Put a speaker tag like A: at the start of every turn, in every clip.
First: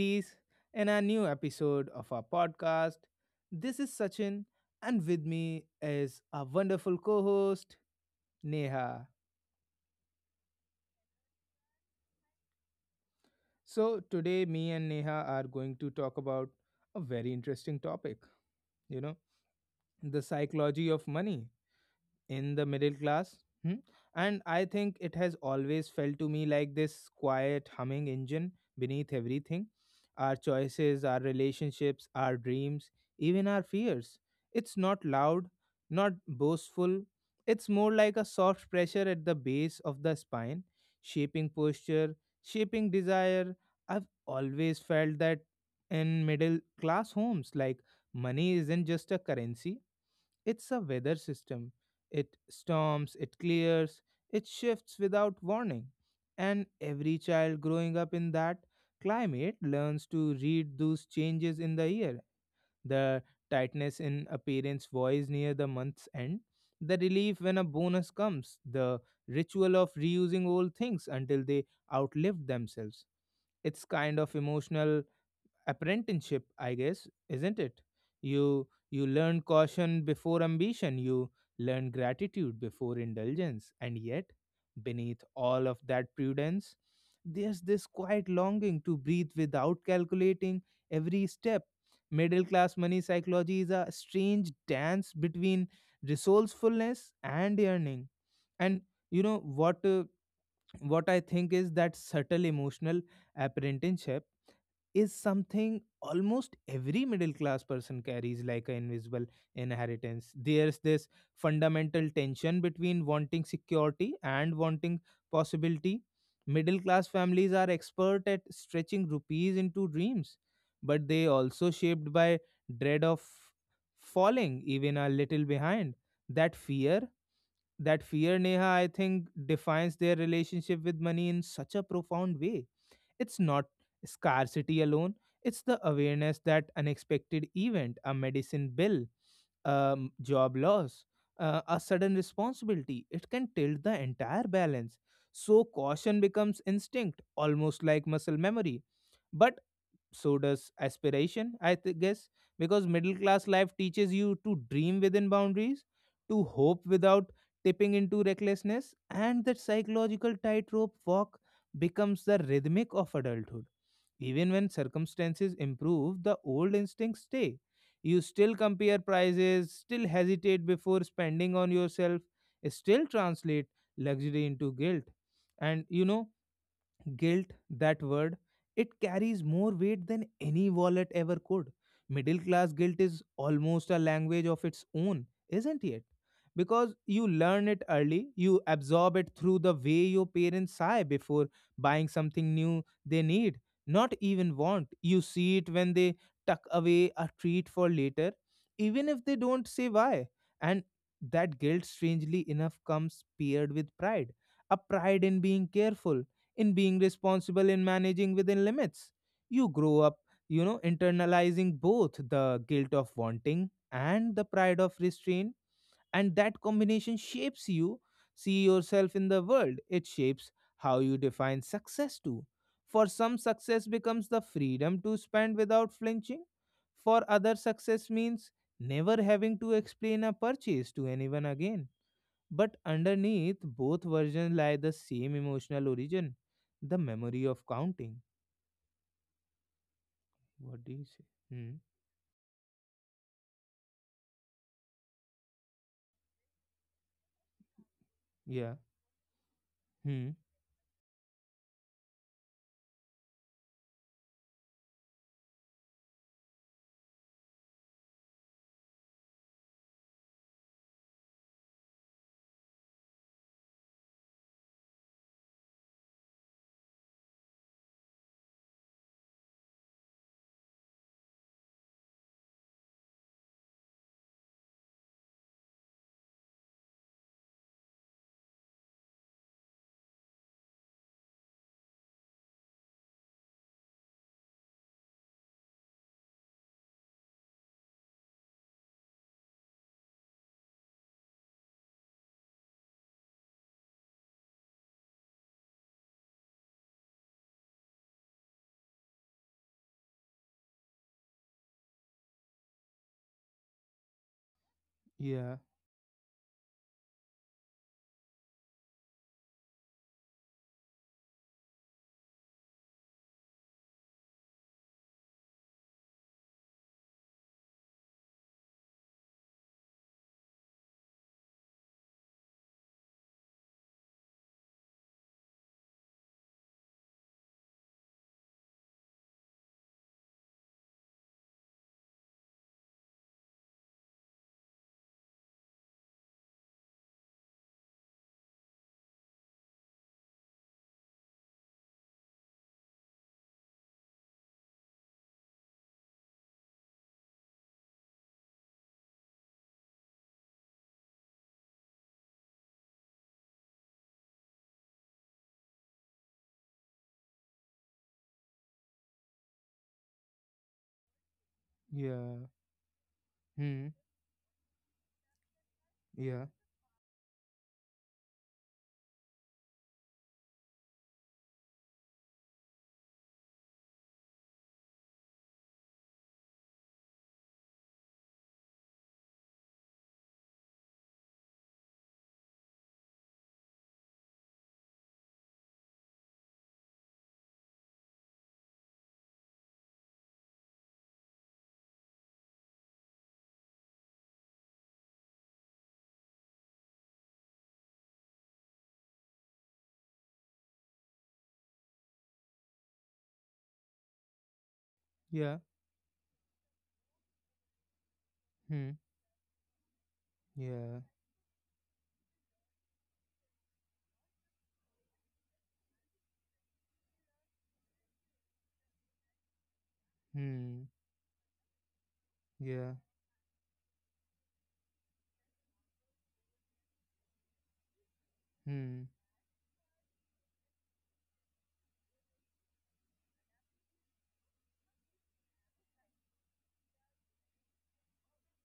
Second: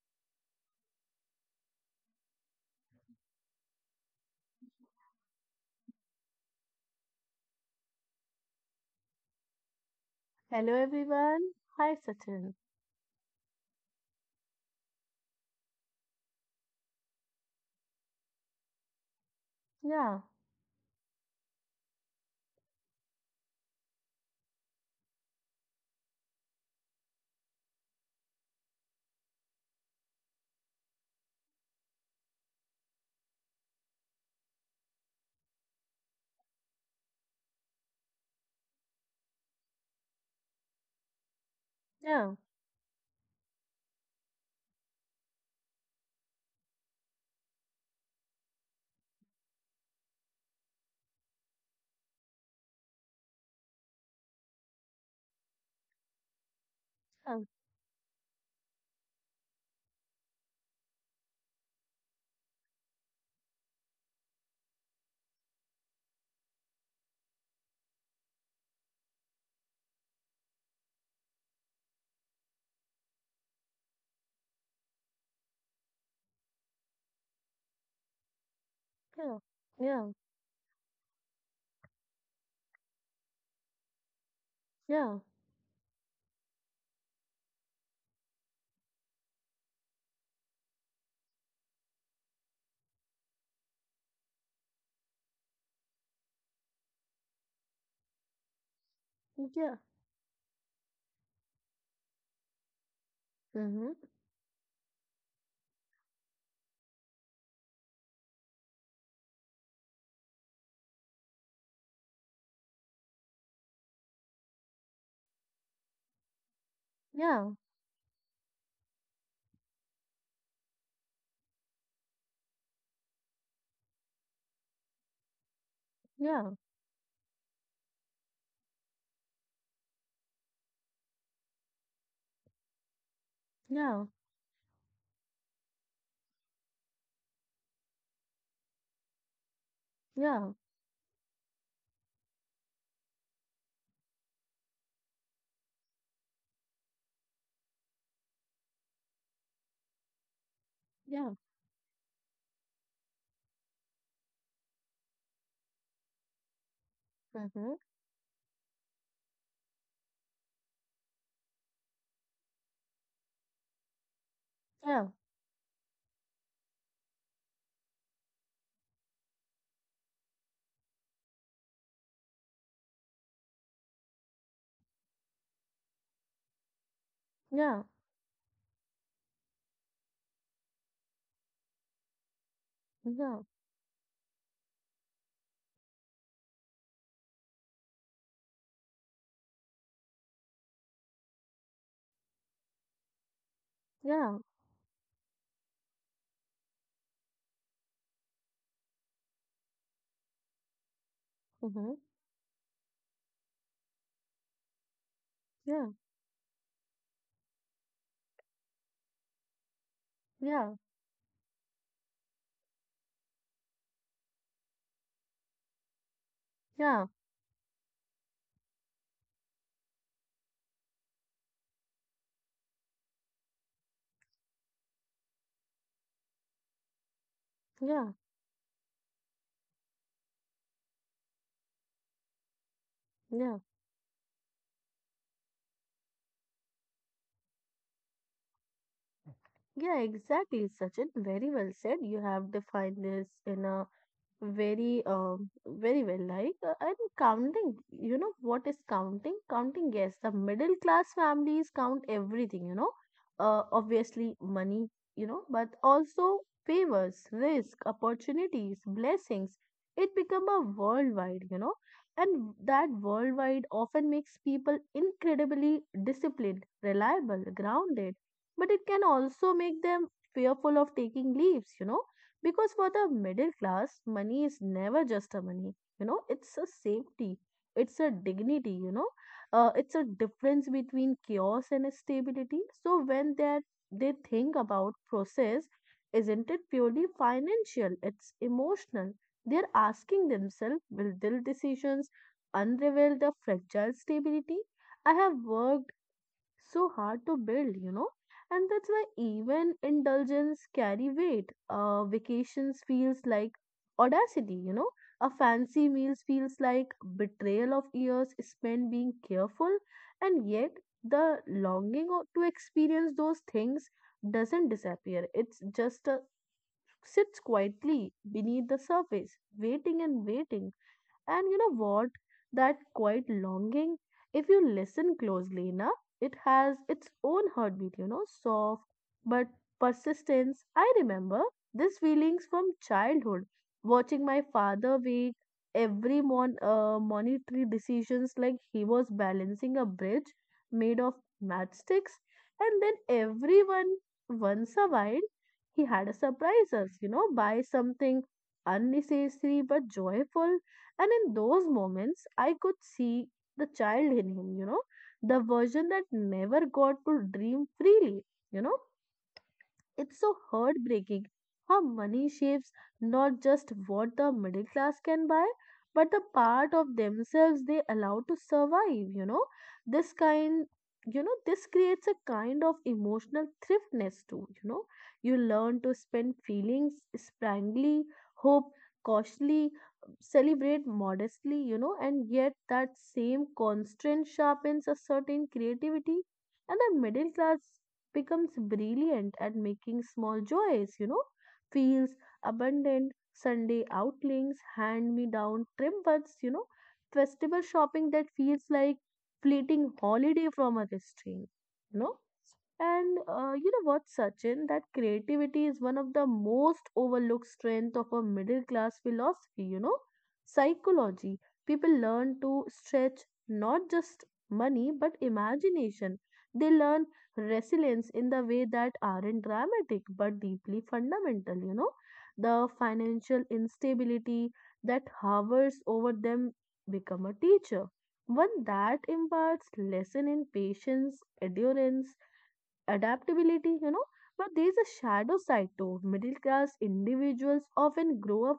A: series and a new episode of our podcast. This is Sachin, and with me is our wonderful co host, Neha.
B: Hello everyone. Hi Sachin.
A: Today, me and Neha are going to talk about a very interesting topic you know,
B: Yeah,
A: the psychology of money in the middle class. Hmm? And I think it has always felt to me like this quiet humming engine beneath everything, our choices, our relationships, our dreams, even our fears. It's not loud, not boastful. It's more like a soft pressure at the base of the spine, shaping posture,
B: yeah,
A: shaping desire. I've always felt that in middle class homes, like, money isn't just a currency, it's a weather system. It storms, it clears, it shifts without warning. And every child growing up in that climate learns to read those changes in the year, the tightness in a parent's voice near the month's end, the relief when a bonus comes, the ritual of reusing old things until they outlived themselves. It's kind of emotional apprenticeship, I guess, isn't it? You
B: yeah,
A: learn caution
B: yeah,
A: before ambition, you learn gratitude before indulgence, and yet
B: yeah, yeah,
A: beneath all of that prudence there's this quiet longing to breathe without calculating every step. Middle class money psychology is a strange dance between resourcefulness and yearning. And you know
B: yeah.
A: what uh, what I think is that subtle emotional
B: Mm-hmm.
A: apprenticeship is something almost every middle class person carries like an invisible inheritance. There's this fundamental tension between wanting security and wanting possibility. Middle class
B: Yeah,
A: families are expert at stretching rupees into dreams, but they also shaped by dread of falling even a little behind.
B: yeah,
A: That fear, that fear, Neha, I think defines their relationship with money in such a profound way. It's not scarcity alone, it's the awareness that unexpected event, a medicine bill,
B: yeah,
A: job loss, a sudden responsibility, it can tilt the entire balance. So caution becomes instinct, almost like muscle memory. But so does
B: yeah, yeah.
A: aspiration, guess, because middle class life teaches you to dream within boundaries, to hope without
B: Mm-hmm.
A: tipping into recklessness. And that psychological tightrope walk becomes the rhythmic of adulthood. Even when circumstances improve, the old instincts stay. You still compare prices, still hesitate before spending on yourself, still translate luxury into guilt. And you know, guilt,
B: Yeah,
A: that word, it carries more weight than any wallet ever could. Middle class guilt
B: yeah,
A: is
B: yeah,
A: almost a language of its own, isn't it? Because you learn it early, you absorb it through the way your parents sigh before buying something new they need, not
B: yeah.
A: even want. You see it when they tuck away a treat for later even if they don't say why. And that guilt,
B: Mm-hmm.
A: strangely enough, comes paired with pride, a pride in being
B: Yeah,
A: careful, in being responsible, in managing within limits. You grow up, you know,
B: yeah,
A: internalizing both the guilt of wanting and the pride of restraint, and that
B: yeah,
A: combination shapes you. See yourself in the world, it shapes how you define success too. For some, success becomes the freedom to spend without flinching. For others, success
B: yeah,
A: means never having to explain a purchase to anyone again. But underneath
B: yeah.
A: both versions lie the same emotional origin, the memory of counting.
B: Yeah, exactly,
A: What do you
B: Sachin.
A: say?
B: Very
A: Hmm.
B: well said. You have defined this in a very very well like and counting. You know
A: Yeah.
B: what is counting? Counting, yes,
A: Hmm.
B: the middle class families count everything, you know, obviously money, you know, but also favors, risk, opportunities, blessings. It become a worldwide, you know, and that worldwide often makes people incredibly disciplined, reliable, grounded, but it can also make them fearful of taking leaves, you know, because for the middle class, money is never just a money. You know, it's a safety, it's a dignity, you know, it's a difference between chaos and stability. So when they think about process, isn't it purely financial? It's emotional. They're asking themselves, will their decisions unravel the fragile stability I have worked so hard to build, you know? And that's why even indulgence carry weight. Vacations feels like audacity, you know. A
A: Yeah.
B: fancy meals feels like betrayal of years spent being careful, and yet the longing to experience those things doesn't disappear. It's just sits quietly beneath the surface, waiting and waiting. And you know what? That quiet longing, if you listen closely enough, it has its own heartbeat, you know, soft but persistence. I remember these feelings from childhood, watching my father wake every monetary decisions like he was balancing a bridge made of matchsticks, and then everyone once a while he had a surprise us, you know, by something unnecessary but joyful. And in those moments, I could see the child in him, you know, the version that never got to dream freely, you know. It's so heartbreaking how money
A: Yeah.
B: shapes not just
A: Hmm.
B: what the middle class can buy, but the
A: Yeah.
B: part of themselves they allow to survive, you know. This kind you know this creates a kind of emotional thriftness too, you know. You learn to spend feelings sprangly, hope cautiously, celebrate modestly, you know, and yet that same constraint sharpens a certain creativity, and the middle class becomes brilliant at making small joys, you know, feels abundant. Sunday outings, hand me down trim, you know, festival shopping that feels like fleeting holiday from a restraint, you know. And you know what, Sachin, that
A: Yeah.
B: creativity is one of the most overlooked strength of a middle
A: Hmm.
B: class philosophy, you know,
A: Yeah.
B: psychology. People learn to stretch not just money but imagination. They learn resilience in the way that aren't dramatic but deeply
A: Hmm.
B: fundamental, you know. The
A: Yeah.
B: financial instability that hovers over them become a teacher, one
A: Hmm.
B: that imparts lesson in patience, endurance, adaptability, you know. But there is a shadow side too. Middle class individuals often grow up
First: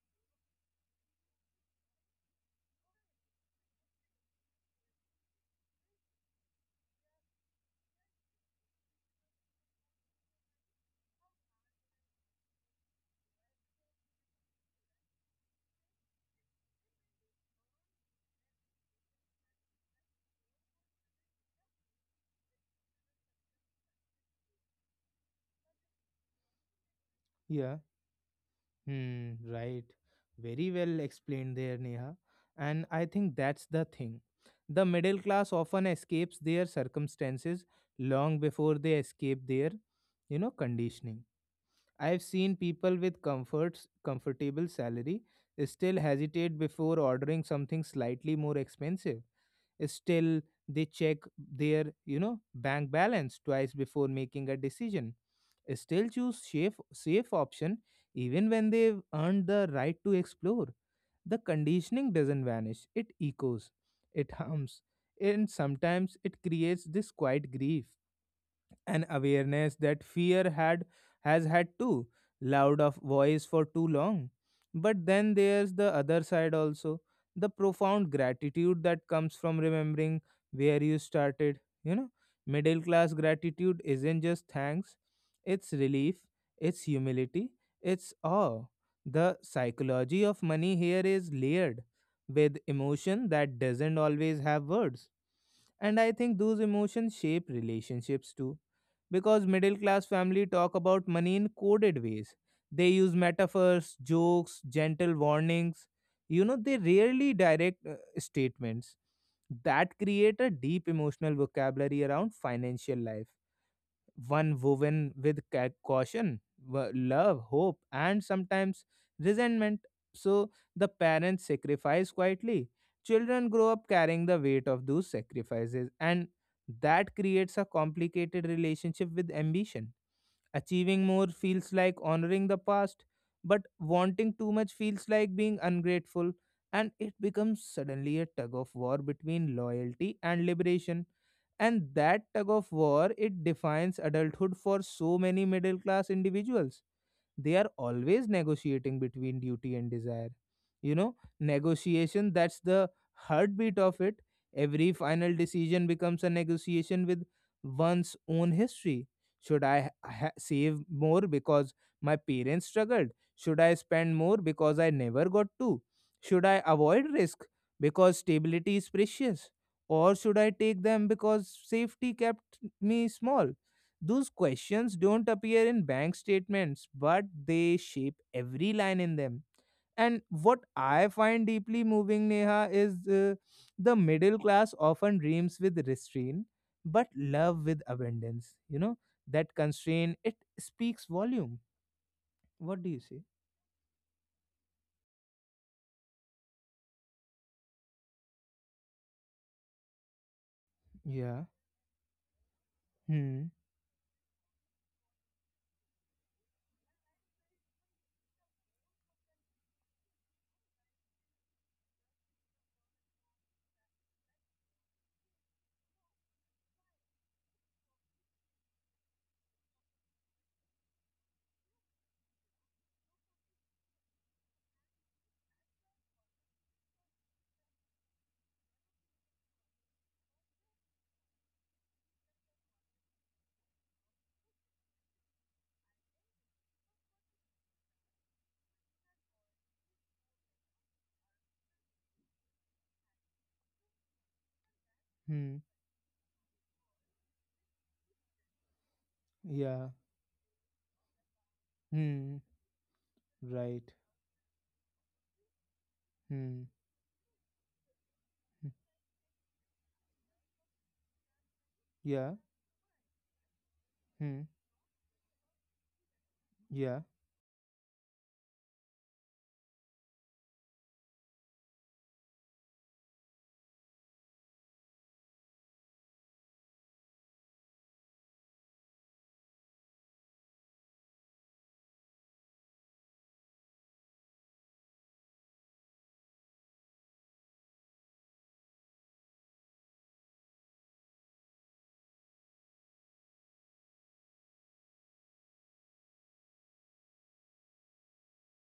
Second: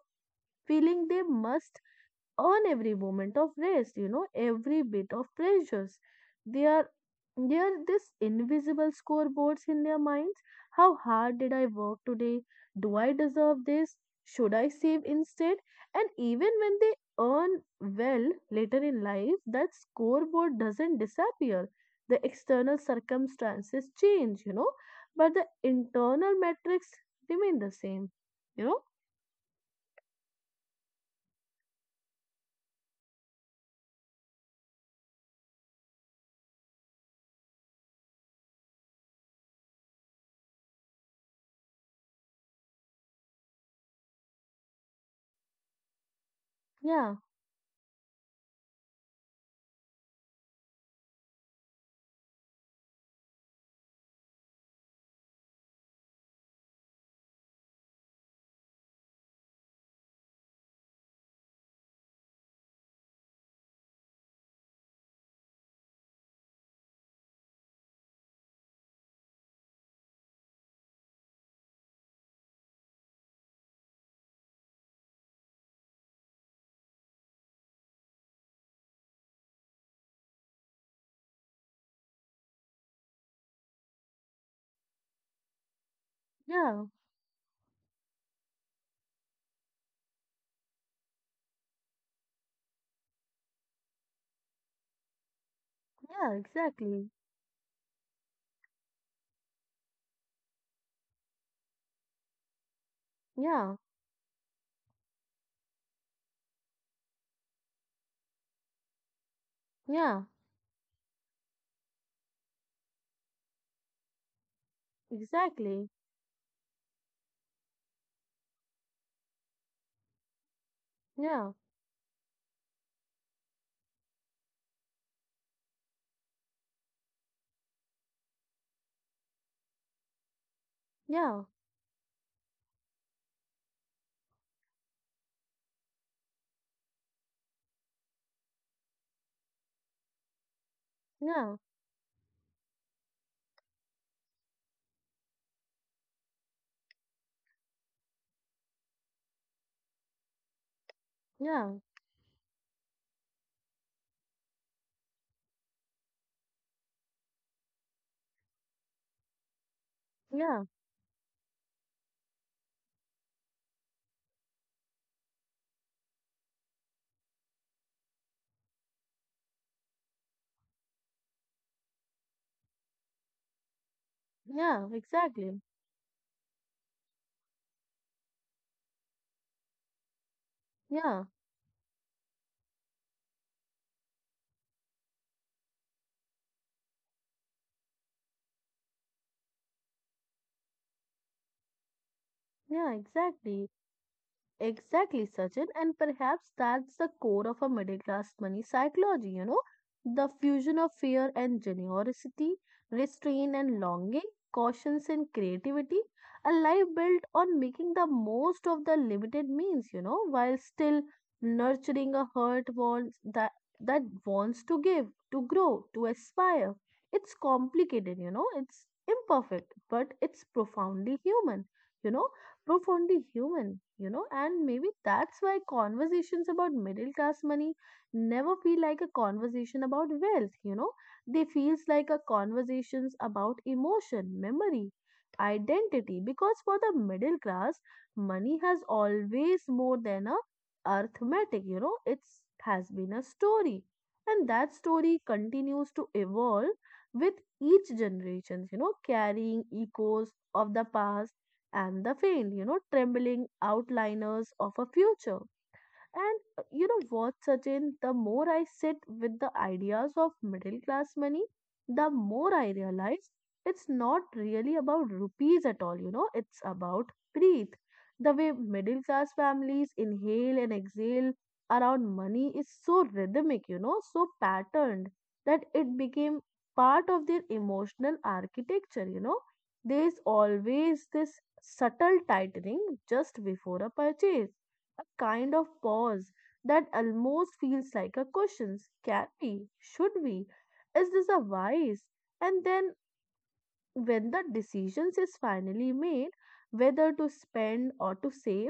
B: feeling they must earn every moment of rest, you know, every bit of pressures. They are they are this invisible scoreboards in their minds. How hard did I work today? Do I deserve this? Should I save instead? And even when they earn well later in life, that scoreboard doesn't disappear. The external circumstances change, you know, but the internal metrics remain
A: Yeah.
B: the same, you know?
A: Hmm. Right. Very well explained there, Neha. And I think that's the thing. The middle class often escapes their circumstances long before they escape their, you know, conditioning. I've seen people with comforts, comfortable salary, still hesitate before
B: Yeah,
A: ordering something slightly more expensive. Still, they check their, you know, bank balance twice before making a decision. Still choose safe option even when they've earned the right to explore. The conditioning doesn't vanish; it echoes, it hums, and sometimes it creates this quiet grief, an awareness that fear had has had too loud of voice for too long. But then there's the other side also, the profound gratitude that comes from remembering where you started, you know. Middle class gratitude isn't just thanks, it's relief, it's
B: yeah,
A: humility, it's awe. The psychology of money here is layered with emotion that doesn't always have words. And I
B: yeah,
A: think those
B: exactly.
A: emotions shape relationships too, because middle class family talk about money in coded ways. They use
B: Yeah.
A: metaphors, jokes, gentle warnings, you know, they rarely direct statements that
B: Yeah,
A: create a deep emotional vocabulary around financial life, one woven with
B: exactly.
A: caution, love, hope, and sometimes resentment. So the parents
B: Yeah,
A: sacrifice quietly. Children grow up carrying the weight of those sacrifices, and that creates a complicated relationship with ambition. Achieving more
B: yeah,
A: feels like honoring the past, but wanting too much feels like being ungrateful, and it becomes suddenly a tug of war between loyalty and liberation.
B: yeah,
A: And that tug of war, it defines adulthood for so many middle class individuals. They are always negotiating between duty and desire, you know,
B: yeah,
A: negotiation, that's the heartbeat of it. Every final decision becomes a negotiation with one's own history. Should
B: yeah,
A: save more because my parents struggled? Should I spend more because I never got to? Should I avoid risk because stability is precious, or should I take them because safety kept me small? Those
B: yeah,
A: questions don't
B: exactly.
A: appear in bank statements, but they shape every line in them. And what I
B: Yeah,
A: find deeply moving, Neha, is the middle class often dreams with restraint, but love with abundance. You know, that constraint, it speaks volume. What do
B: yeah,
A: you say?
B: exactly. Exactly, Sachin, and perhaps that's the core of a middle class money psychology, you know, the fusion of fear
A: Yeah.
B: and generosity,
A: Hmm.
B: restraint and longing, cautions and creativity, a life built on making the most of the limited means, you know, while still nurturing a heart wants that wants to give, to grow, to aspire. It's complicated, you know, it's imperfect, but it's profoundly human. You know, profoundly human, you know, and maybe that's why conversations about middle class money never feel like a conversation about wealth, you know. They feels like a conversations about emotion, memory, identity, because for the middle class, money has always more than a arithmetic, you know, it's has been a story. And that story
A: Hmm.
B: continues to evolve with each generation, you know, carrying
A: Yeah.
B: echoes of the past and the
A: Hmm.
B: faint, you know, trembling
A: Right.
B: outliners of a future. And
A: Hmm.
B: you know what, Sachin, the more I
A: Hmm.
B: sit with the ideas of middle class money, the
A: Yeah.
B: more I realize it's not
A: Hmm.
B: really about rupees at all, you know. It's
A: Yeah.
B: about breathe. The way middle class families inhale and exhale around money is so rhythmic, you know, so patterned that it became part of their emotional architecture, you know. There's always this subtle tightening just before a purchase, a kind of pause that almost feels like a question. Can we? Should we? Is this a wise? And then when the decisions is finally made, whether to spend or to save,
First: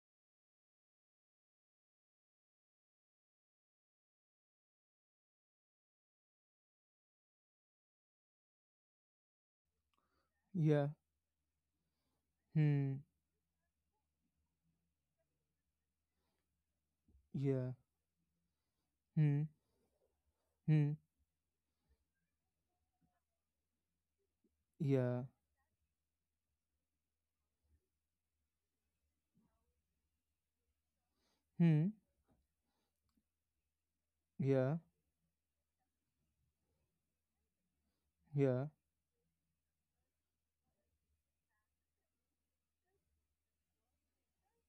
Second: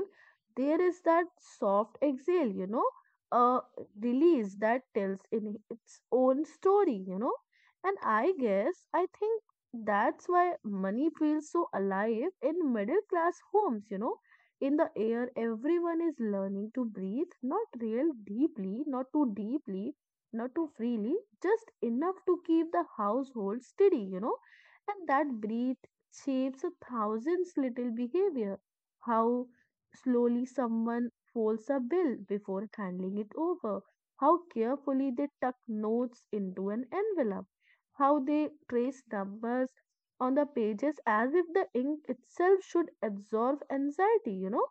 B: there is that soft exhale, you know, a release that tells in its own story, you know. And I think that's why
A: Yeah.
B: money feels so alive in
A: Hmm.
B: middle class homes, you know, in the air. Everyone is learning to breathe, not
A: Yeah.
B: real deeply, not too
A: Hmm.
B: deeply, not too
A: Hmm.
B: freely, just enough to keep the household steady, you know. And
A: Yeah.
B: that breath shapes a thousand's little behavior. How slowly someone folds a
A: Hmm.
B: bill before handing it over, how
A: Yeah,
B: carefully they tuck notes into an envelope, how they
A: yeah,
B: trace numbers on the pages as if the ink itself should absorb anxiety, you know.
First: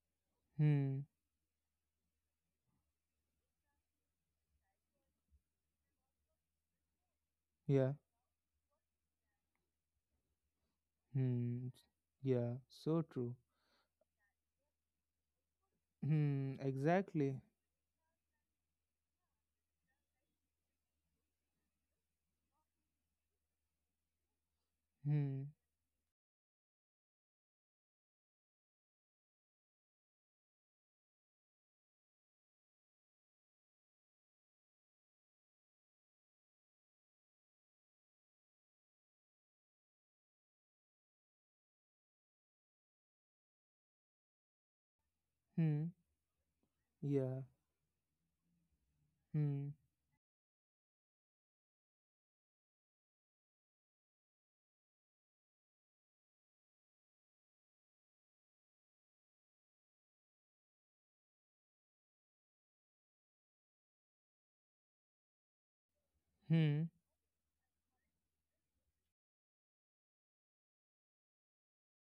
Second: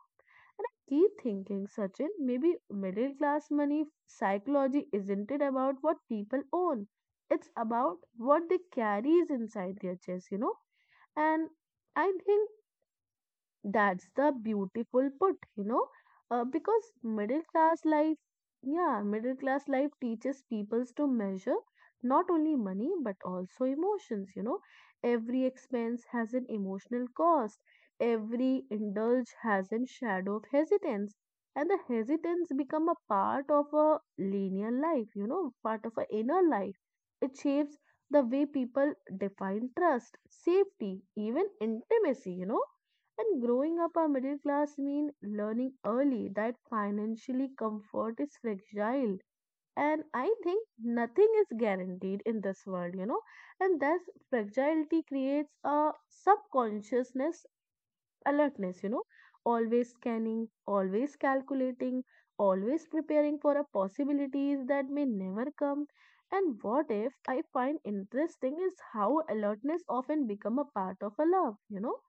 A: hmm,
B: Keep thinking, Sachin, maybe middle class money psychology isn't it about what people own. It's
A: yeah,
B: about what they carries inside their chest, you know. And
A: hmm,
B: I think
A: yeah, so true.
B: that's the beautiful put, you know,
A: Hmm,
B: because
A: exactly.
B: middle class life, yeah, middle class life teaches peoples to measure not only money but also emotions, you know. Every
A: Hmm,
B: expense has an emotional cost, every indulge has a shadow of hesitance, and the hesitance become a part of a linear life, you know, part of a inner life. It shapes the way people define trust, safety, even intimacy, you know. And growing up a middle class mean learning
A: hmm,
B: early that
A: yeah,
B: financially comfort is fragile.
A: hmm,
B: And I think nothing is guaranteed in this world, you know. And thus fragility creates a subconsciousness alertness, you know, always scanning, always calculating, always preparing for a possibilities that may never come. And what
A: hmm,
B: if I find interesting is how alertness often become a part of a love, you know?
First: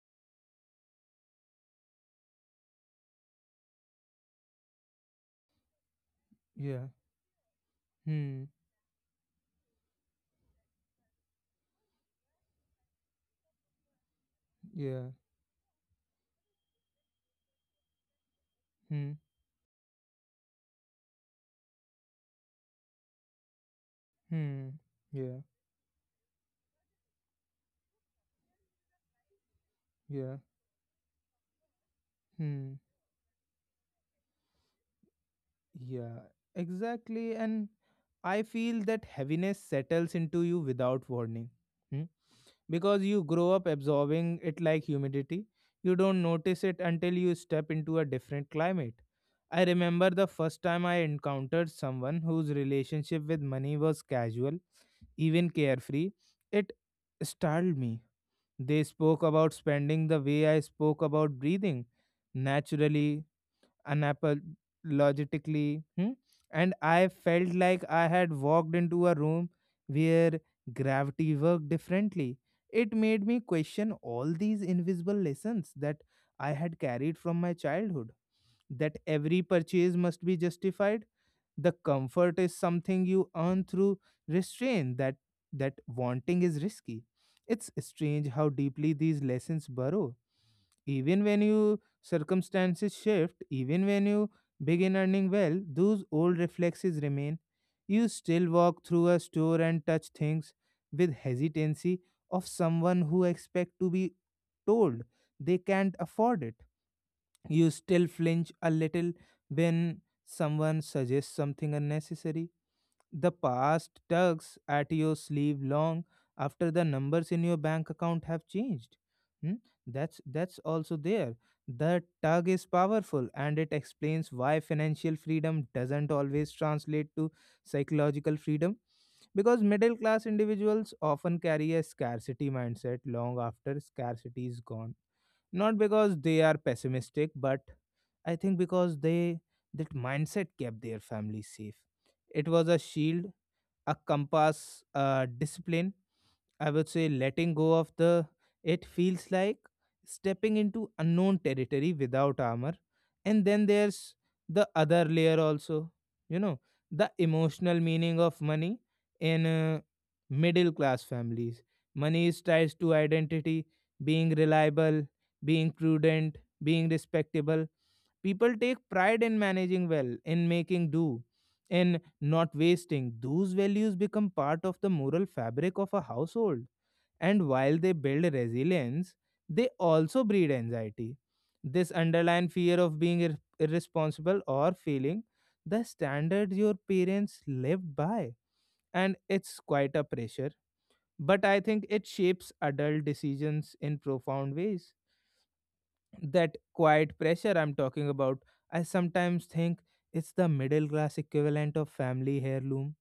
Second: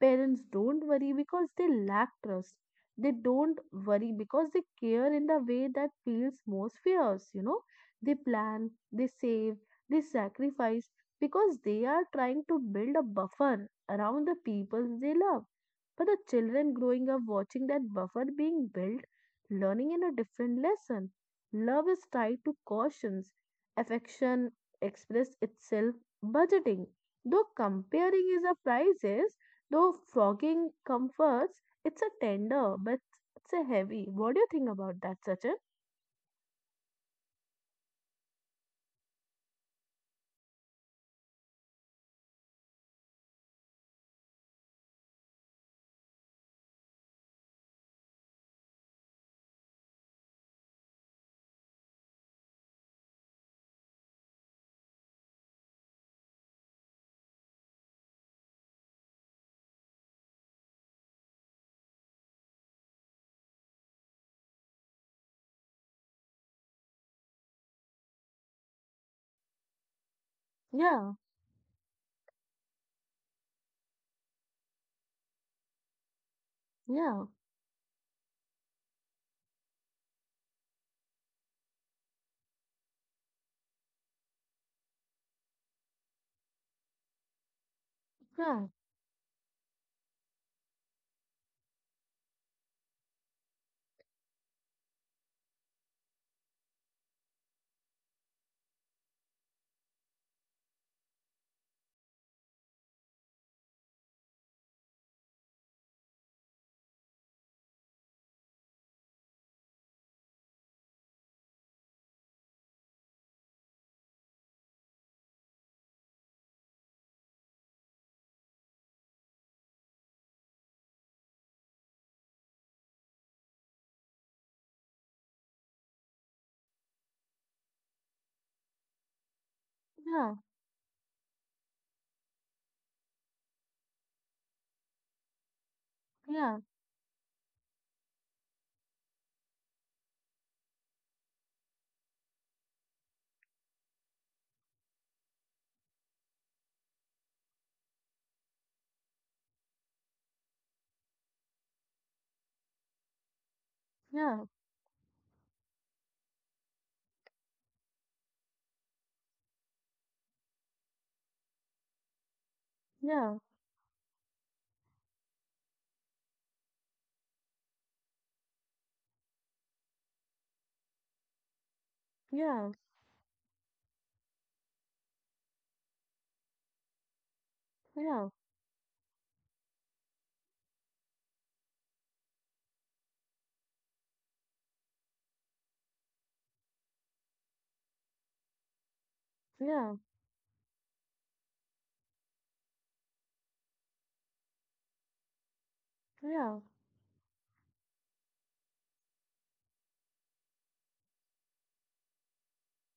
B: Parents don't worry because they lack trust. They don't worry because they care in the way that feels most
A: yeah,
B: fierce, you know? They
A: hmm,
B: plan, they save, they sacrifice because they are trying to build a buffer around the people
A: yeah,
B: they love, but the children growing up watching that buffer being built,
A: hmm,
B: learning in a different lesson. Love is tied to cautions, affection
A: hmm,
B: express
A: yeah,
B: itself, budgeting. Though comparing is a prices, though
A: yeah,
B: frogging comforts, it's a tender,
A: hmm.
B: but it's a heavy. What do you think about that, Sachin?
A: Yeah, exactly. And I feel that heaviness settles into you without warning. Hmm? Because you grow up absorbing it like humidity. You don't notice it until you step into a different climate. I remember the first time I encountered someone whose relationship with money was casual, even carefree. It startled me. They spoke about spending the way I spoke about breathing, naturally, unapologetically. Hmm? And I felt like I had walked into a room where
B: Yeah,
A: gravity worked differently. It made me question all these invisible lessons that I had carried
B: yeah,
A: from my childhood, that every purchase must be justified. The comfort is something you earn through restraint, that wanting is risky. It's strange how
B: yeah,
A: deeply these lessons burrow even when you circumstances shift, even when you begin earning well, those old reflexes remain. You still walk through a store and touch things with hesitancy of someone who expect to be told they can't afford it. You still flinch a little when someone suggests something unnecessary. The past tugs at your sleeve long after the numbers in your bank account have changed. Hmm? That's also there. The tug is powerful, and it explains why financial freedom doesn't always translate to psychological freedom, because middle class
B: yeah,
A: individuals often carry a scarcity mindset long after scarcity is gone, not because they are
B: yeah,
A: pessimistic, but I think because they that mindset kept their family safe. It was a shield, a compass, discipline, I would say. Letting go of the it feels like stepping into unknown territory without armor. And then there's the other layer also, you know, the emotional meaning of money in middle class families. Money is tied to
B: yeah,
A: identity, being reliable, being prudent, being respectable. People take pride in managing well, in making do, in not
B: yeah,
A: wasting. Those values become part of the moral fabric of a household. And while they build
B: yeah,
A: resilience, they also breed anxiety. This underlying fear of being irresponsible or failing the standards your parents lived by. And it's quite
B: yeah,
A: a pressure. But I think it shapes adult decisions in profound ways, that
B: yeah,
A: quiet pressure I'm talking about. I sometimes think it's the middle class equivalent of family heirloom,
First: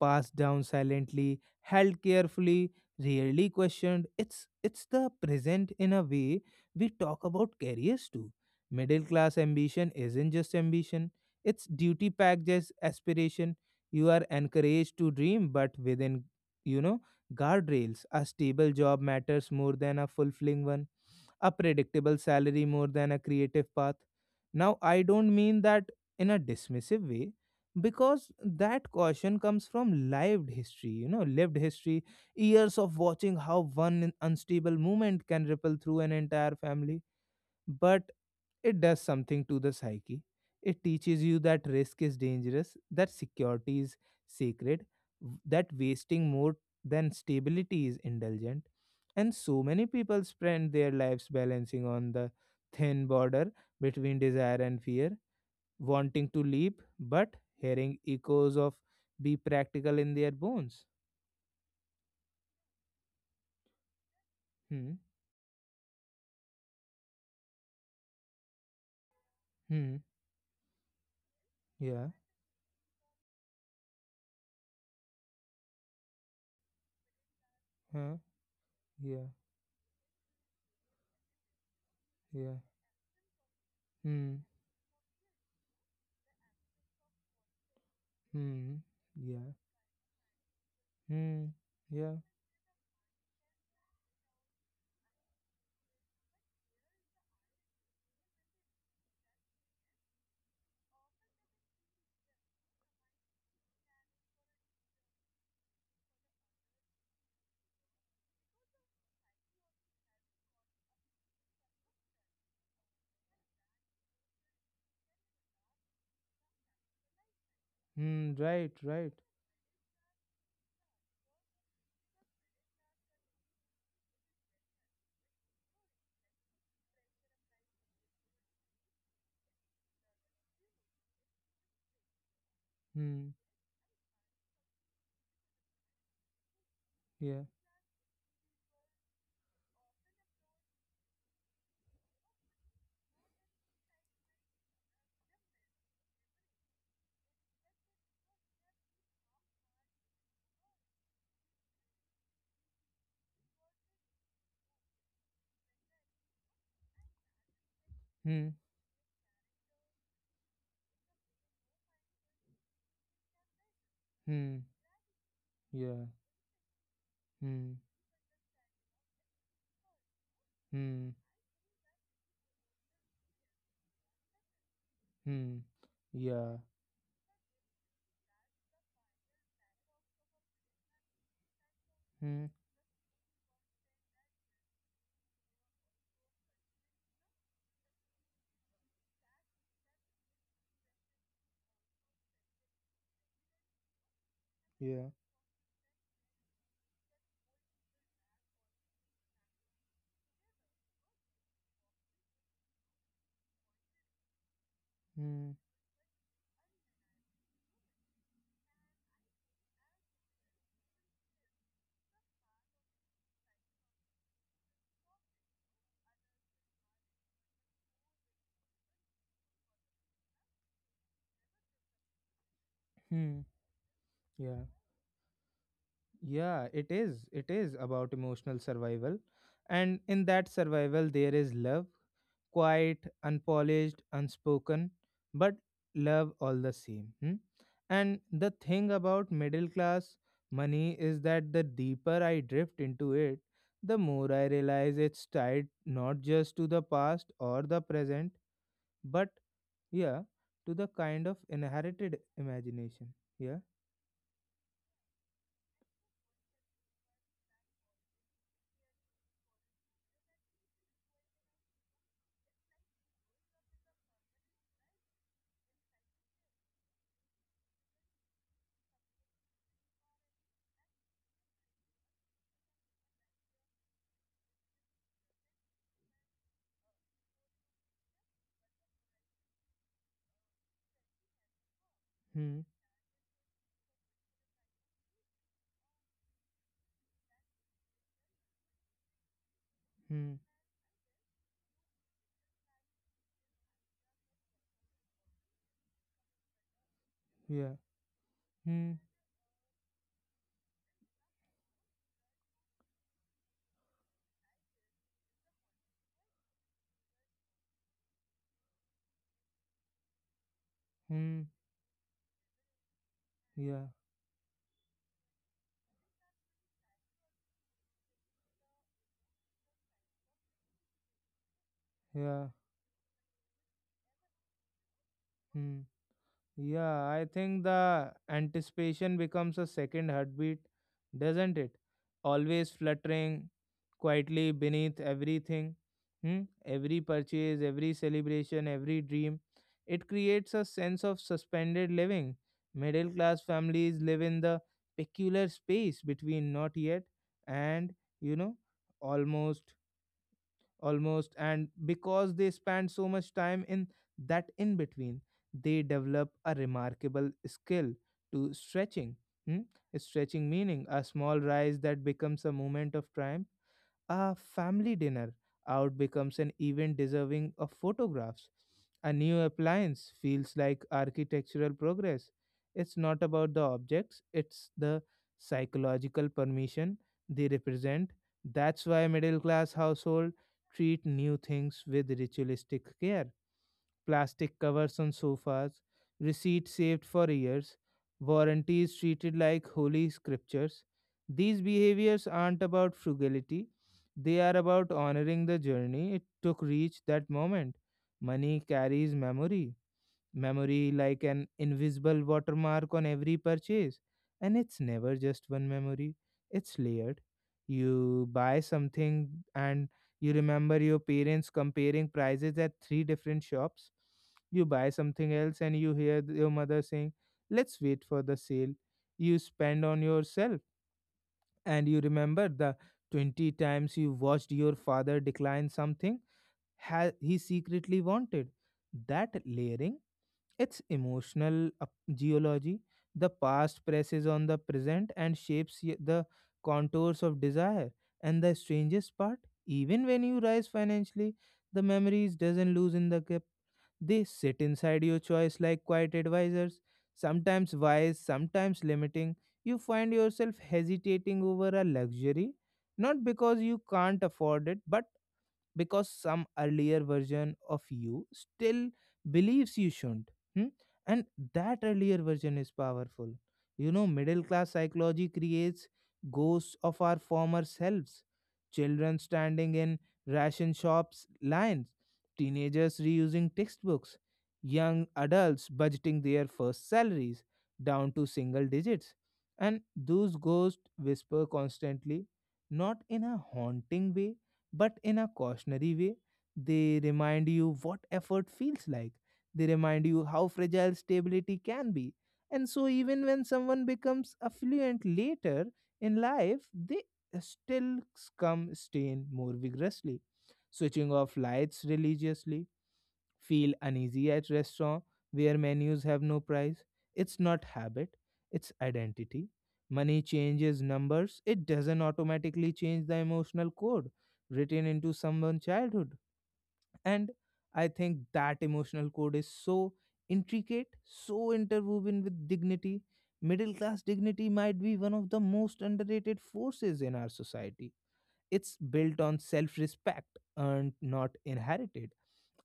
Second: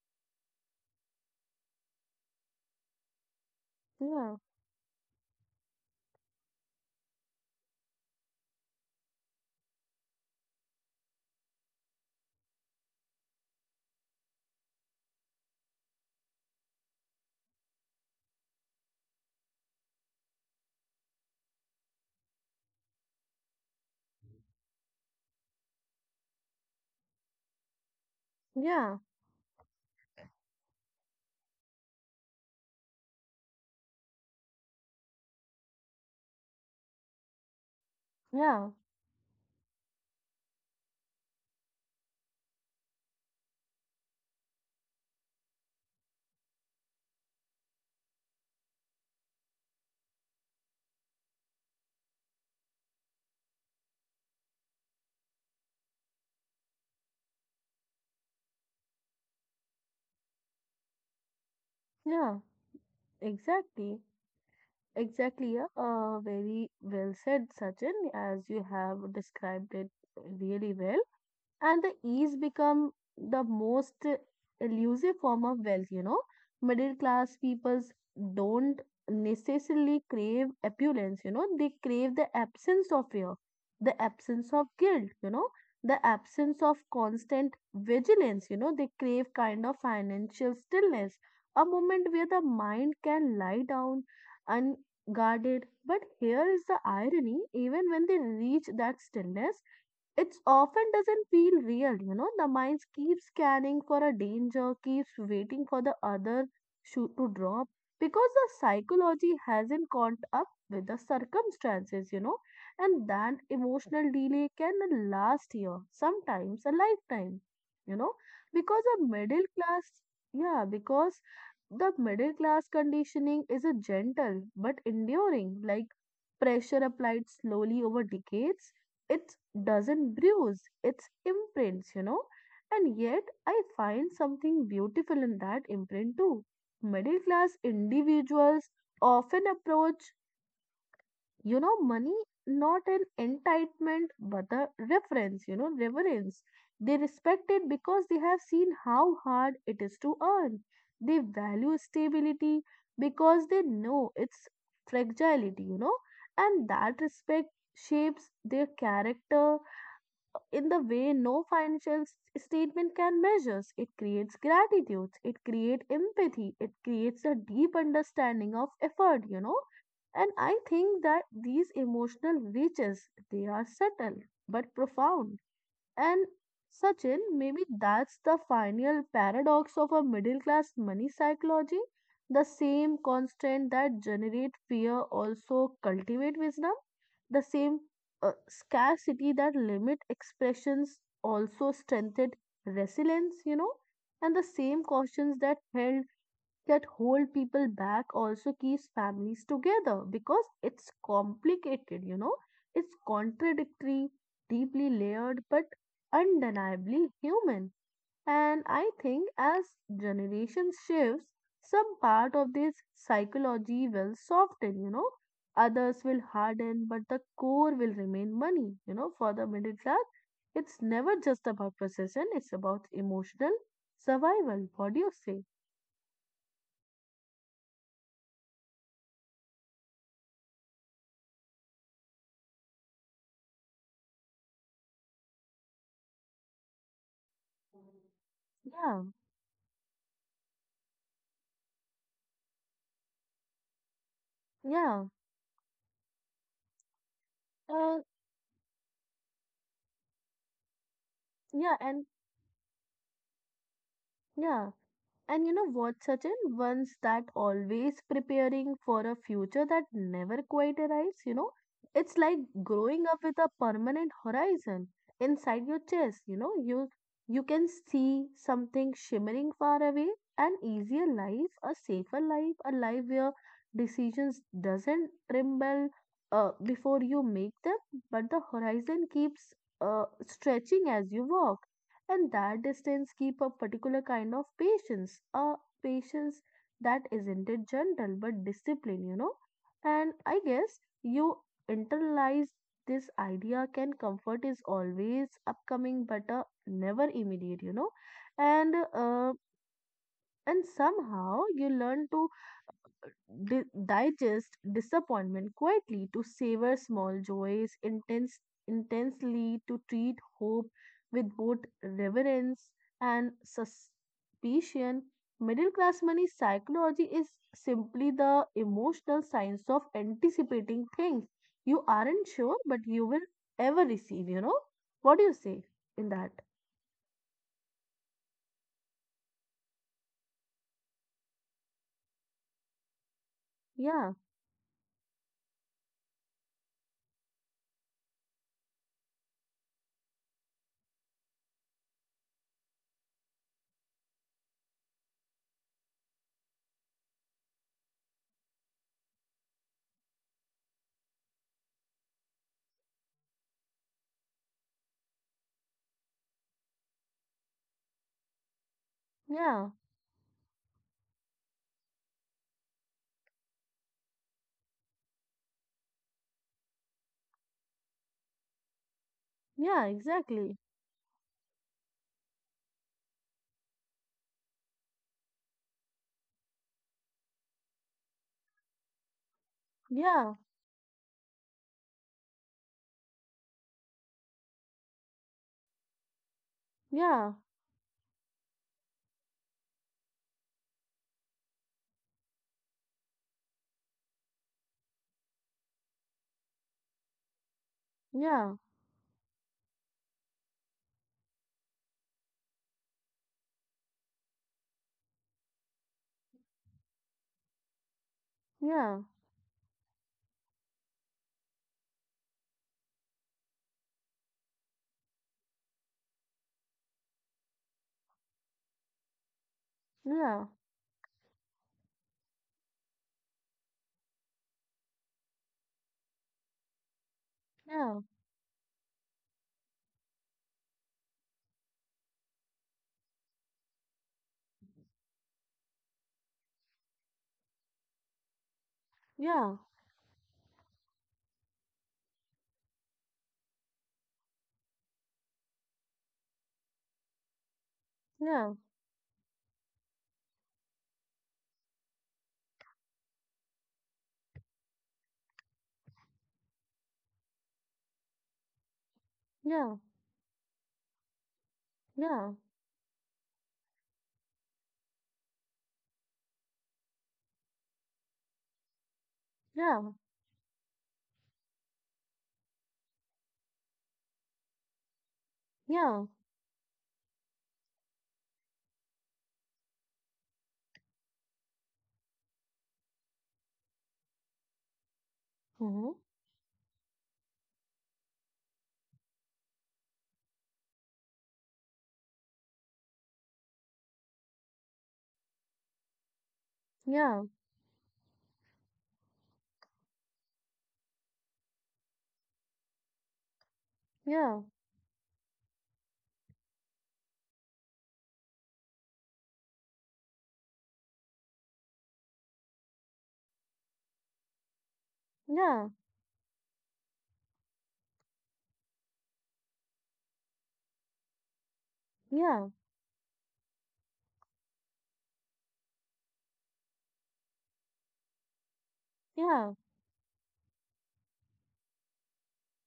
A: passed down silently, held carefully, rarely questioned.
B: yeah,
A: It's the present in a way we talk about careers too. Middle class ambition isn't just ambition; it's duty packed as aspiration. You are encouraged to dream, but within, you know, guardrails. A stable job matters more than a fulfilling one, a predictable salary more than a creative path. Now, I don't mean that in a dismissive way, because
B: yeah,
A: that
B: yeah,
A: caution comes from lived history, you know, lived history, years of watching how one unstable movement can ripple through an entire family. But
B: yeah,
A: it does something to the psyche. It teaches you that risk is dangerous, that security is sacred, that wasting more than stability is indulgent. And so many people spend their lives balancing on the thin border between desire and fear, wanting to leap, but hearing echoes of be practical in their bones.
B: yeah, exactly,
A: Hmm,
B: exactly. Yeah. Very well said, Sachin, as you have described it
A: hmm,
B: really well, and the
A: yeah,
B: ease become the most elusive form of wealth, you know. Middle class peoples
A: huh,
B: don't
A: yeah,
B: necessarily crave opulence, you know, they crave the
A: yeah,
B: absence of fear, the
A: hmm,
B: absence of guilt, you know, the absence of constant vigilance, you
A: hmm,
B: know. They crave
A: yeah,
B: kind of financial stillness,
A: hmm.
B: a
A: Yeah.
B: moment where the mind can lie down unguarded. But here is the irony, even when they reach that stillness, it's often doesn't feel real, you know. The mind keeps scanning for a danger, keeps waiting for the other shoe to drop, because the psychology hasn't caught up with the circumstances, you know. And that emotional delay can last year, sometimes a lifetime, you know.
A: Hmm. Right.
B: because a
A: Right.
B: middle class yeah because the middle class conditioning is a gentle but enduring like pressure applied slowly over decades. It doesn't bruise, it's imprints, you know. And yet,
A: Hmm.
B: I find something beautiful in that imprint too. Middle
A: Yeah.
B: class individuals often approach, you know, money not an entitlement but a reference, you know, reverence. They respect it because they have seen how hard it is to earn. They value stability because they know its fragility, you know, and that respect shapes
A: Hmm.
B: their character in the way no financial statement can measure. It creates
A: Hmm.
B: gratitude, it creates
A: Yeah.
B: empathy, it creates a deep
A: Hmm.
B: understanding of effort, you know. And I think
A: Hmm.
B: that these emotional reaches, they are subtle but profound.
A: Hmm.
B: And
A: Yeah.
B: Sachin, maybe that's the final paradox of a middle class money psychology. The
A: Hmm.
B: same constant that generate fear also cultivate wisdom. The same scarcity that limit expressions also strengthened resilience, you know, and the same
A: Yeah.
B: cautions that held that hold people back also keeps families together. Because it's complicated, you know, it's contradictory, deeply layered,
A: Hmm.
B: but undeniably human. And I think as generations shifts, some part of this psychology will soften, you know, others will harden, but the core will remain money, you know, for the middle class. It's never just about possession, it's about
A: Hmm.
B: emotional
A: Yeah.
B: survival. What do you say?
A: Yeah. It is. It is about emotional survival, and in that survival there is love, quiet, unpolished, unspoken, but love all the same. Hmm? And the thing
B: Yeah,
A: about middle class money is that the deeper I drift into it, the more I realize
B: yeah.
A: it's tied not just to the past or the
B: Uh,
A: present, but yeah, to the kind of
B: yeah, and
A: inherited imagination. Yeah.
B: yeah, and you know what, Sachin? Once that always preparing for a future that never quite arrives, you know, it's like growing up with a permanent horizon inside your chest, you know, you can see something shimmering far away, an easier life, a safer life, a life where decisions doesn't tremble before you make them, but the horizon keeps stretching as you walk and
A: Hmm.
B: that distance keep a particular kind of patience a patience that isn't it gentle but discipline, you know, and
A: Hmm.
B: i guess you internalize this idea can comfort is always upcoming but never immediate, you
A: Yeah.
B: know, and
A: Hmm.
B: uh, and somehow you learn to digest disappointment quietly, to savor small intensely, to treat hope with
A: Hmm.
B: both reverence and
A: Yeah.
B: suspicion. Middle class money psychology is simply the emotional science of anticipating things you aren't
A: Yeah.
B: sure but you will ever receive, you know? What do you say
A: Hmm.
B: in that?
A: Yeah, I think the anticipation becomes a second heartbeat, doesn't it? Always fluttering
B: Yeah,
A: quietly beneath everything. Hmm? Every purchase, every celebration, every dream. It creates a sense of suspended living. Middle class families live in the peculiar space between not yet and, you know, almost almost and because they spend so much time in that in between, they develop a remarkable skill to stretching. Hmm?
B: yeah,
A: Stretching meaning a small rise that becomes a moment of triumph, a family dinner out becomes an event deserving of photographs. A new
B: yeah,
A: appliance feels
B: exactly.
A: like architectural progress. It's not about the objects, it's the psychological permission they represent. That's why middle class
B: Yeah,
A: households treat new things with ritualistic care: plastic covers on sofas, receipts saved for
B: yeah,
A: years, warranties treated like holy scriptures. These behaviors aren't about frugality, they are about honoring the journey it took to reach that moment.
B: yeah,
A: Money carries memory, memory like an invisible watermark on every purchase. And it's never just one memory, it's layered. You buy
B: yeah,
A: something and you remember your parents comparing prices at three different shops. You buy something else and you hear your mother saying, "Let's wait for the sale." You spend on
B: yeah,
A: yourself and you remember the 20 times you watched your father decline something he
B: yeah.
A: secretly wanted. That layering, it's emotional geology. The past presses on the present and shapes the contours of desire. And the strangest part,
B: Yeah,
A: even when you rise financially, the memories doesn't lose in the cup. They sit inside your choice like quiet advisors, sometimes wise,
B: yeah,
A: sometimes limiting. You find yourself hesitating over a luxury, not because you can't afford it, but because some earlier version of you still
B: yeah,
A: believes you shouldn't. Hmm? And that earlier
B: yeah,
A: version is powerful. You know, middle class psychology creates ghosts of our former selves. Children standing
B: yeah,
A: in ration shops lines, teenagers reusing textbooks, young adults
B: yeah.
A: budgeting their first salaries down to single digits. And those ghosts whisper constantly, not in a haunting way but in a
B: Mm-hmm.
A: cautionary way. They remind you what effort feels like. They remind you how fragile stability can be. And so, even when someone becomes affluent later in life, they
B: Yeah,
A: still come stain more vigorously, switching off lights religiously, feel uneasy
B: yeah,
A: at restaurant where menus have no price. It's not habit, it's identity. Money changes numbers, it doesn't automatically change the emotional code written into someone's
B: yeah,
A: childhood. And I think that emotional code is so intricate, so interwoven
B: yeah,
A: with dignity. Middle class dignity might be one of the most underrated forces in our society. It's built on
B: yeah,
A: self respect, earned, not inherited.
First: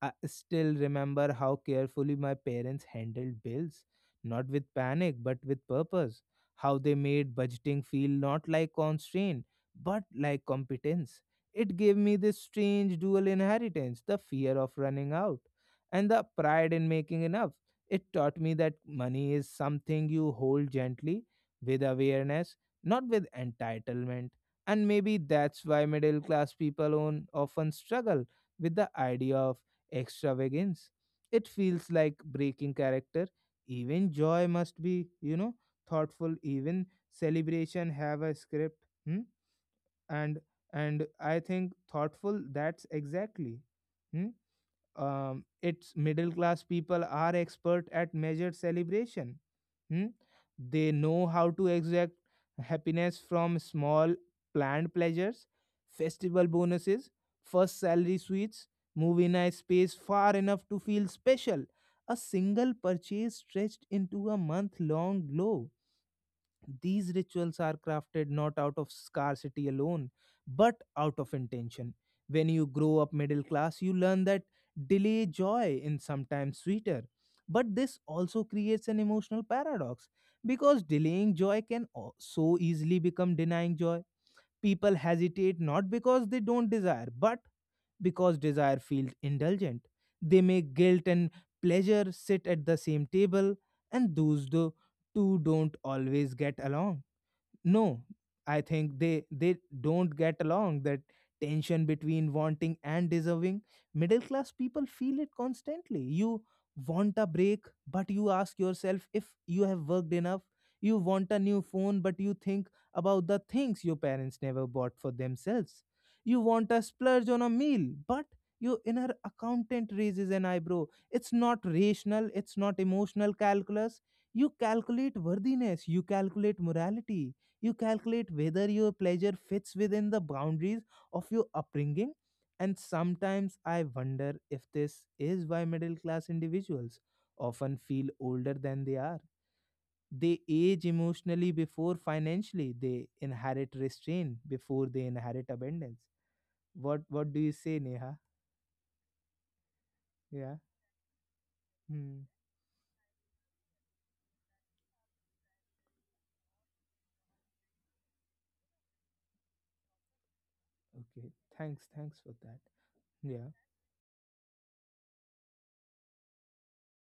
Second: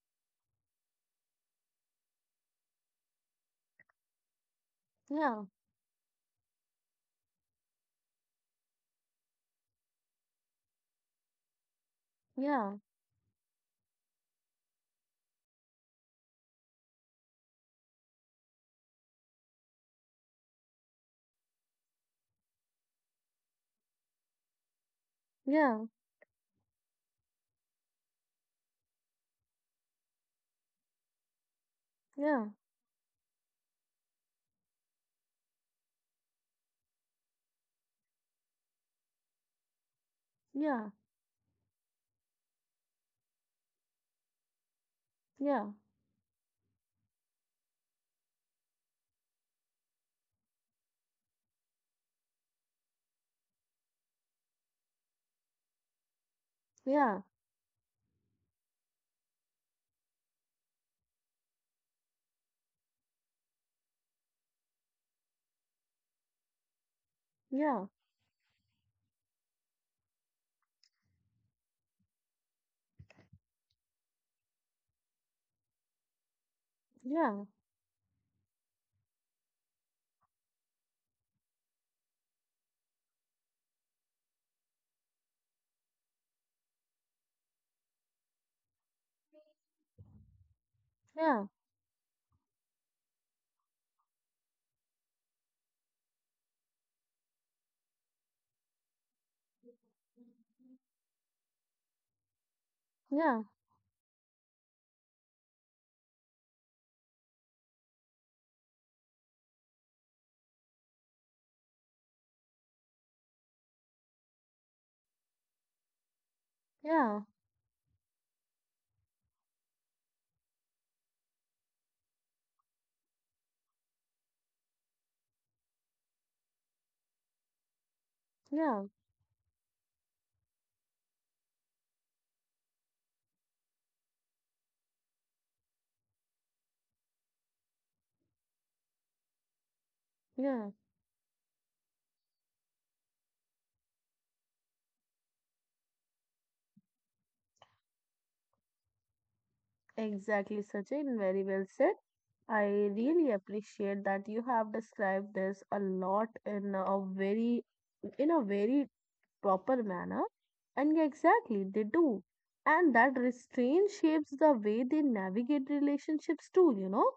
A: I still remember how carefully my parents handled bills, not with panic, but
B: yeah,
A: with purpose. How they made budgeting feel not like constraint, but like competence. It gave me this
B: yeah,
A: strange dual inheritance, the fear of running out and the pride in making enough. It taught me that money is something you hold gently, with awareness, not with entitlement. And maybe that's
B: yeah,
A: why middle class people own, often struggle with the idea of extravagance. It feels like
B: yeah,
A: breaking character. Even joy must be, you know, thoughtful. Even celebration have a script. Hmm? And
B: yeah, yeah,
A: and I think thoughtful. That's exactly. Hmm?
B: yeah,
A: It's middle class people are expert at measured celebration. Hmm? They know how to exact happiness from small planned pleasures, festival
B: yeah,
A: bonuses,
B: yeah,
A: first salary sweets, movie night space far enough to feel special. A single purchase stretched into a month long glow. These rituals are
B: yeah,
A: crafted not out of scarcity alone, but out of intention. When you grow up middle class, you learn that delay joy in sometimes sweeter. But this also creates an emotional paradox, because delaying joy can so easily become denying joy. People hesitate not because they don't desire, but because desire feels indulgent. They make guilt and pleasure sit at the same table, and those two don't always get along. No, I think they don't get along. That tension between wanting and deserving, middle class people feel it constantly. You want a break but you ask yourself if you have worked enough. You want a new phone but you think about the things your parents never bought for themselves. You want a
B: yeah, yeah,
A: splurge on a meal but your inner accountant raises an eyebrow. It's not rational, it's not emotional calculus. You calculate worthiness, you calculate morality, you calculate whether
B: yeah,
A: your pleasure fits within the boundaries of your upbringing. And sometimes I wonder if this is why middle class individuals often feel older than they are. They
B: yeah.
A: age emotionally before financially, they inherit restraint before they inherit abundance. What do you say, Neha? Yeah.
B: Exactly, Sachin. Very well said.
A: Hmm.
B: I really appreciate that you have described this a lot in a very proper manner. And
A: Okay.
B: exactly, they
A: Thanks. Thanks
B: do.
A: for that.
B: And that
A: Yeah.
B: restraint shapes the way they navigate relationships too, you know.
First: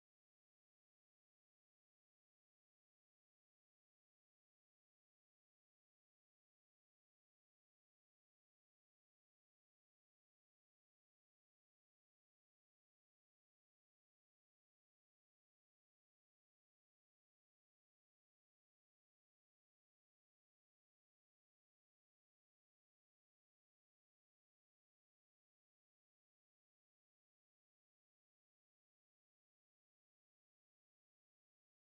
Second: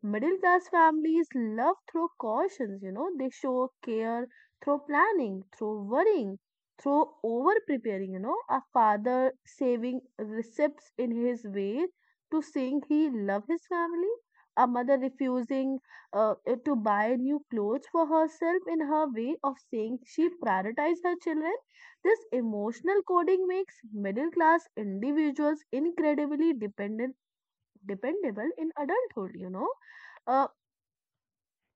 B: Middle class families love through cautions, you know, they show care through planning, through worrying, through over preparing, you know. A father saving receipts in his way to saying he love his family. A mother refusing to buy new clothes for herself in her way of saying she prioritizes her children. This emotional coding makes middle class individuals incredibly dependent dependable in adulthood, you know, uh,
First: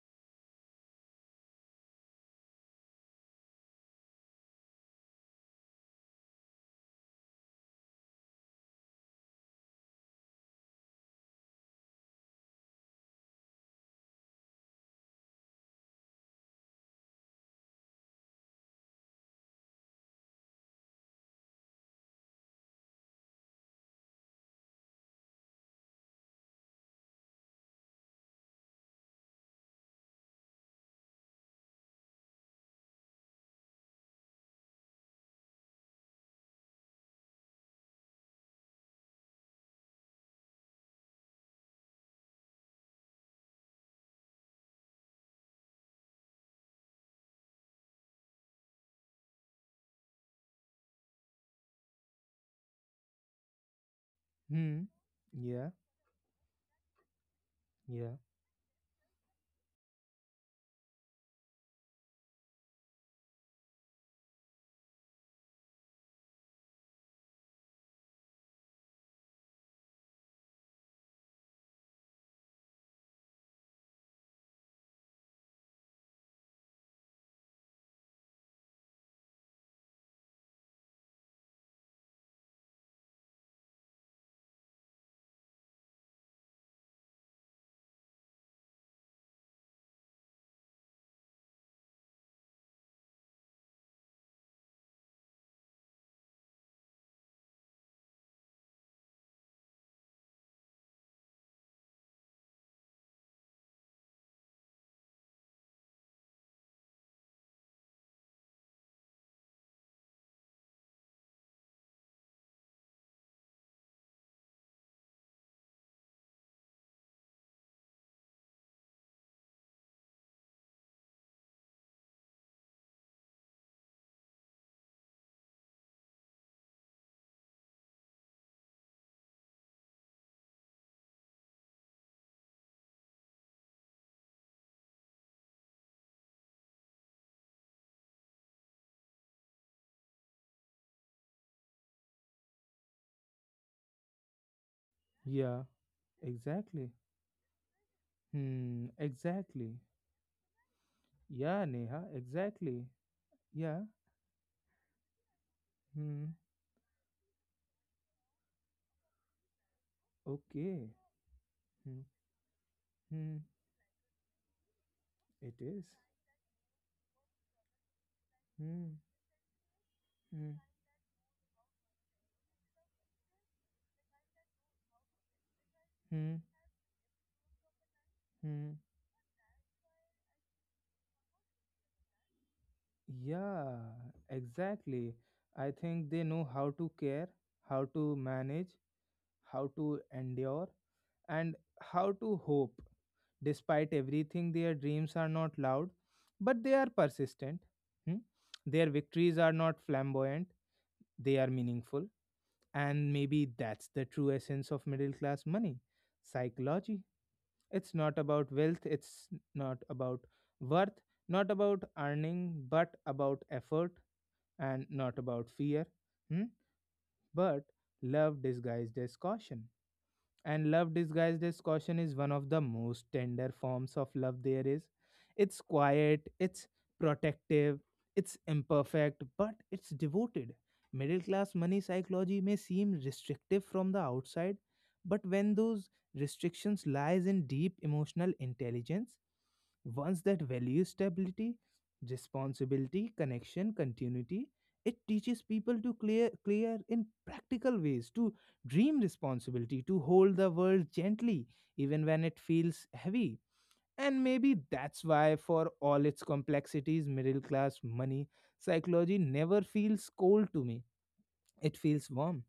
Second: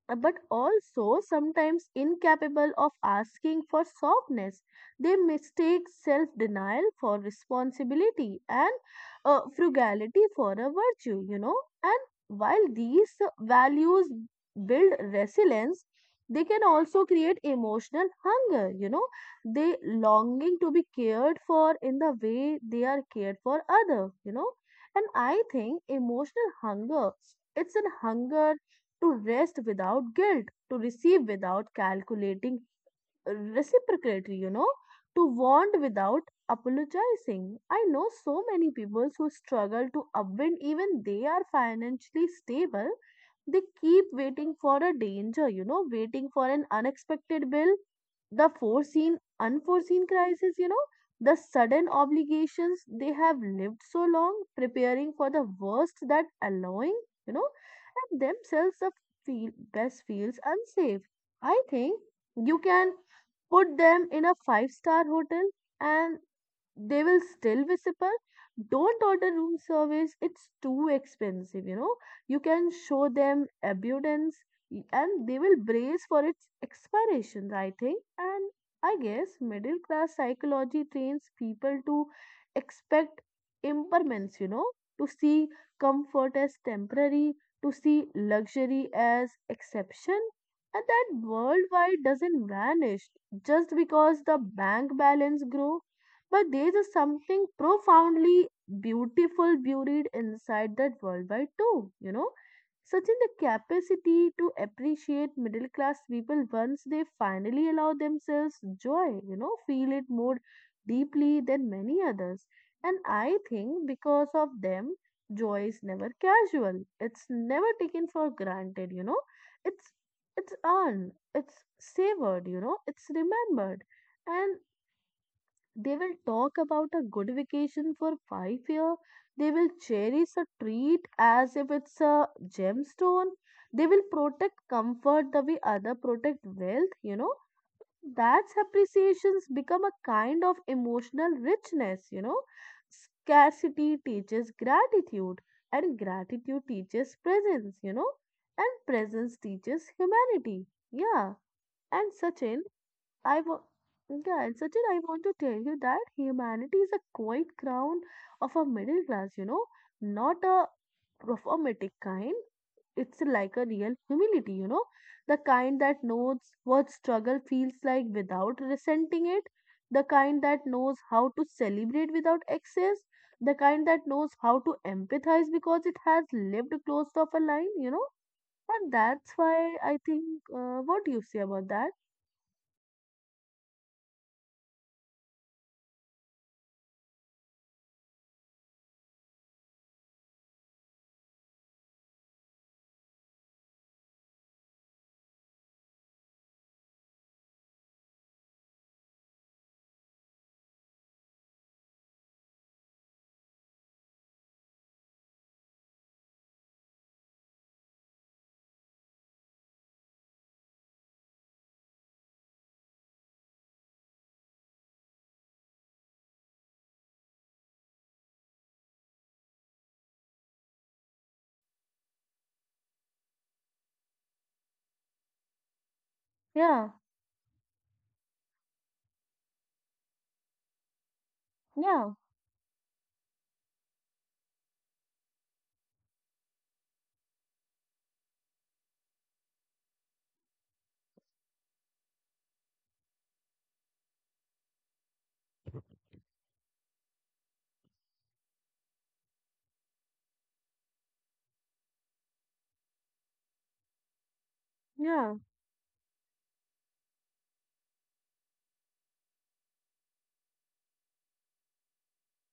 B: but also sometimes incapable of asking for softness. They mistake self denial for responsibility and frugality for a virtue, you know. And while these values build resilience, they can also create emotional hunger, you know, they longing to be cared for in the way they are cared for other, you know. And I think emotional hunger, it's a hunger to rest without guilt, to receive without calculating reciprocatory, you know, to want without apologizing. I know so many people who struggle to upwind, even they are financially stable. They keep waiting for a danger, you know, waiting for an unexpected bill, the foreseen, unforeseen crisis, you know, the sudden obligations. They have lived so long
A: Hmm.
B: preparing for the
A: Yeah.
B: worst that allowing, you know,
A: Yeah.
B: and themselves best feels unsafe. I think you can put them in a five-star hotel and they will still be simple. Don't order room service, it's too expensive, you know. You can show them abundance and they will brace for its expiration, I think. And I guess middle class psychology trains people to expect impermanence, you know, to see comfort as temporary, to see luxury as exception. And that worldwide doesn't vanish just because the bank balance grow but there is something profoundly beautiful buried inside that worldwide too, you know. Such in the capacity to appreciate middle class people once they finally allow themselves joy, you know, feel it more deeply than many others. And I think because of them, joy is never casual. It's never taken for granted, you know. It's it's earned, it's savored, you know, it's remembered. And they will talk about a good vacation for 5 years. They will cherish a treat as if it's a gemstone. They will protect comfort the way other protect wealth, you know. That's appreciations become a kind of emotional richness, you know. Scarcity teaches gratitude
A: Yeah.
B: and gratitude
A: Exactly.
B: teaches presence, you know, and
A: Hmm.
B: presence
A: Exactly.
B: teaches humanity. Yeah.
A: Yeah, Neha,
B: And Sachin,
A: exactly.
B: I wa-
A: Yeah.
B: yeah, and Sachin, I want to tell you that
A: Hmm.
B: humanity is a quiet crown of a middle class, you know, not a
A: Okay.
B: performatic
A: Hmm.
B: kind. It's
A: Hmm.
B: like a real humility, you know, the
A: It
B: kind
A: is.
B: that knows what struggle feels like without
A: Hmm.
B: resenting it, the kind
A: Hmm.
B: that knows how to celebrate without excess, the kind that knows how to empathize because it has
A: Hmm.
B: lived close to a line, you know,
A: Hmm.
B: and that's why I think, what do you say about that?
A: Yeah, exactly. I think they know how to care, how to manage, how to endure, and how to hope. Despite everything, their dreams are not loud, but they are persistent. Hmm? Their victories are not flamboyant, they are meaningful. And maybe that's the true essence of middle class money psychology. It's not about wealth, it's not about worth, not about earning, but about effort, and not about fear, hmm? But love disguised as caution. And love disguised as caution is one of the most tender forms of love there is. It's quiet, it's
B: Yeah,
A: protective, it's imperfect, but it's devoted. Middle class money
B: yeah.
A: psychology may seem restrictive from the outside, but when those restrictions lies in deep emotional intelligence, once that value stability, responsibility, connection, continuity, it teaches people to clear in practical ways, to dream responsibility, to hold the world gently, even when it feels heavy. And maybe that's
B: Yeah,
A: why, for all its complexities, middle class money psychology never feels cold to me. It feels warm,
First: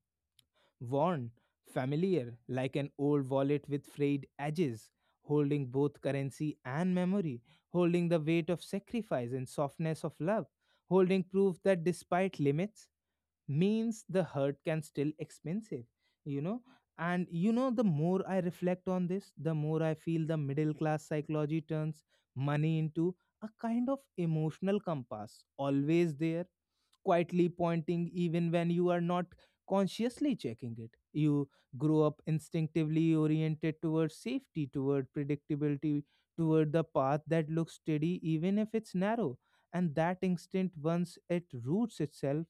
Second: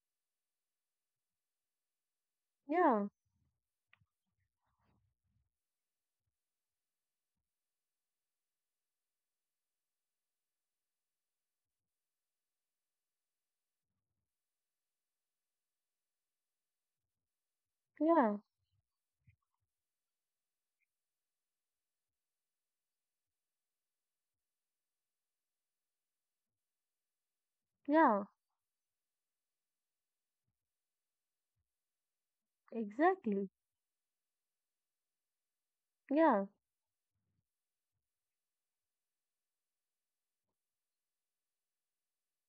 A: worn, familiar, like an
B: yeah,
A: old wallet with frayed edges, holding both currency and memory, holding the weight of sacrifice and softness of love, holding proof that despite limits, means the hurt can still expensive. You know, and you know, the more
B: yeah,
A: I reflect on this the more I feel the middle class psychology turns money into a kind of emotional compass, always there, quietly pointing
B: yeah,
A: even when you are not consciously checking it. You grow up instinctively
B: exactly.
A: oriented towards safety, toward predictability,
B: Yeah,
A: toward the path that looks steady even if it's narrow. And that instinct, once it roots itself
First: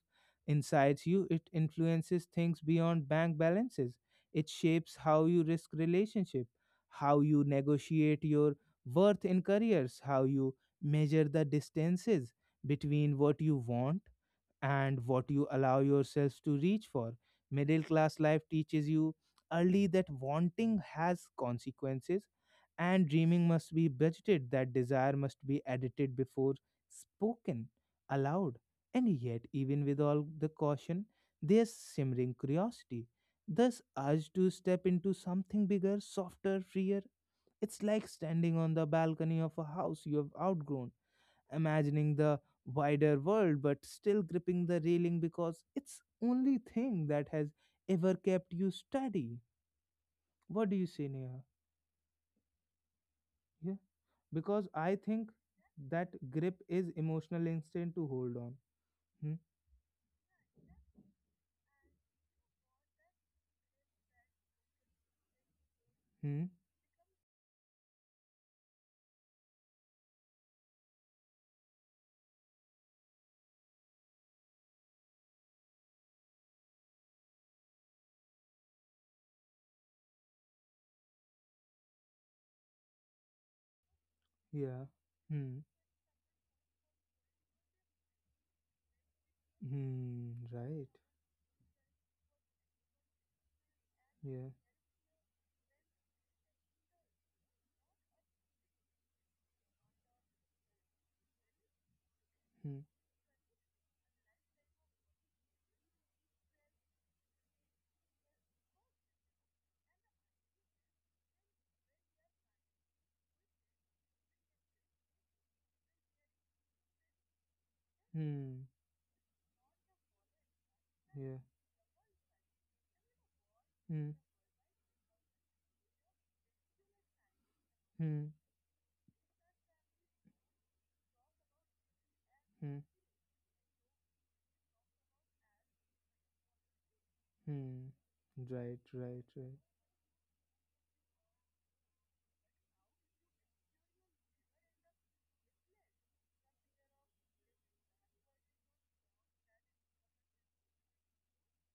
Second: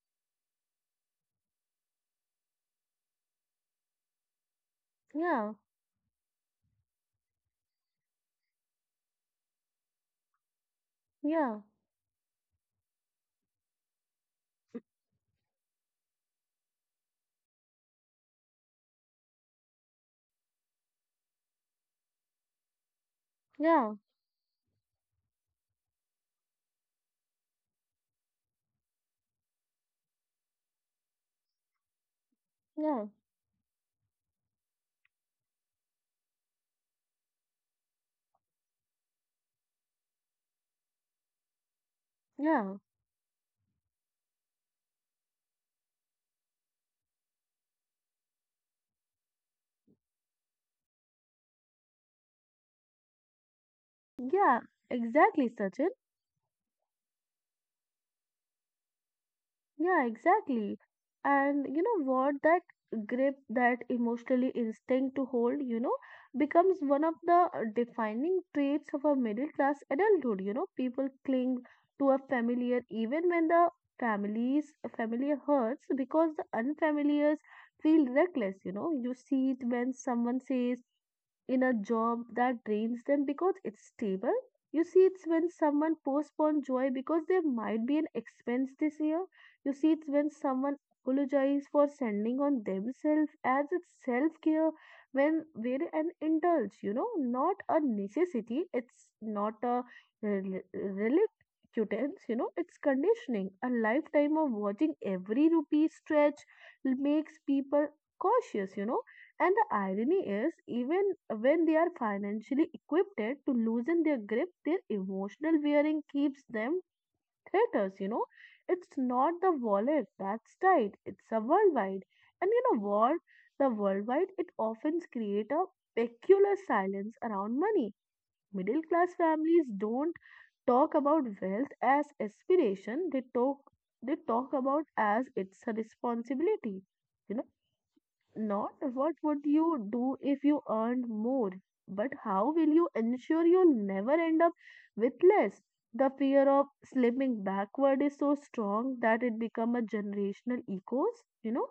A: insides you, it influences things beyond bank balances. It shapes how you
B: yeah,
A: risk relationship, how you negotiate your worth in careers, how you measure the
B: yeah,
A: distances between what you want and what you allow yourselves to reach for. Middle class life teaches you early that wanting has consequences and dreaming must be
B: yeah,
A: budgeted, that desire must be edited before spoken aloud. And yet, even with all the caution, there's simmering
B: yeah,
A: curiosity, this urge to step into something bigger, softer, freer. It's like standing on the balcony of a house you have outgrown, imagining the
B: yeah,
A: wider world but still gripping the railing because it's only thing that has ever kept you steady. What do you say, Neha? Yeah,
B: yeah,
A: because I think
B: exactly, Sachin.
A: that grip is emotional instinct to hold on. Hmm.
B: Yeah, exactly. And you know what? That grip, that emotionally instinct to hold, you know,
A: Hmm.
B: becomes one of the defining traits of a middle class adulthood. You know, people cling to a familiar even when the families familiar hurts because the unfamiliars feel reckless. You know, you see it when someone says, in a job that drains them because it's stable. You
A: Yeah.
B: see, it's when
A: Hmm.
B: someone postpones joy because there might be an expense this year. You see, it's when
A: Hmm,
B: someone
A: right.
B: apologizes for sending on themselves as it's self
A: Yeah.
B: care when we're an indulge, you know, not a necessity, it's not a reluctance, you know, it's
A: Hmm.
B: conditioning. A lifetime of watching every rupee stretch makes people cautious, you know, and the irony is, even when they are financially equipped to loosen their grip, their emotional wearing keeps them traitors, you know.
A: Hmm.
B: It's not the wallet that's tight, it's
A: Yeah.
B: a worldwide. And you know what? The
A: Hmm.
B: worldwide, it often creates a peculiar silence around money.
A: Hmm.
B: Middle class families don't talk about wealth as
A: Hmm.
B: aspiration, they talk about as it's a responsibility. You know
A: Hmm.
B: not
A: Right,
B: what
A: right,
B: would
A: right.
B: you do if you earned more, but how will you ensure you'll never end up with less? The fear of slipping backward is so strong that it becomes a generational ecos. You know,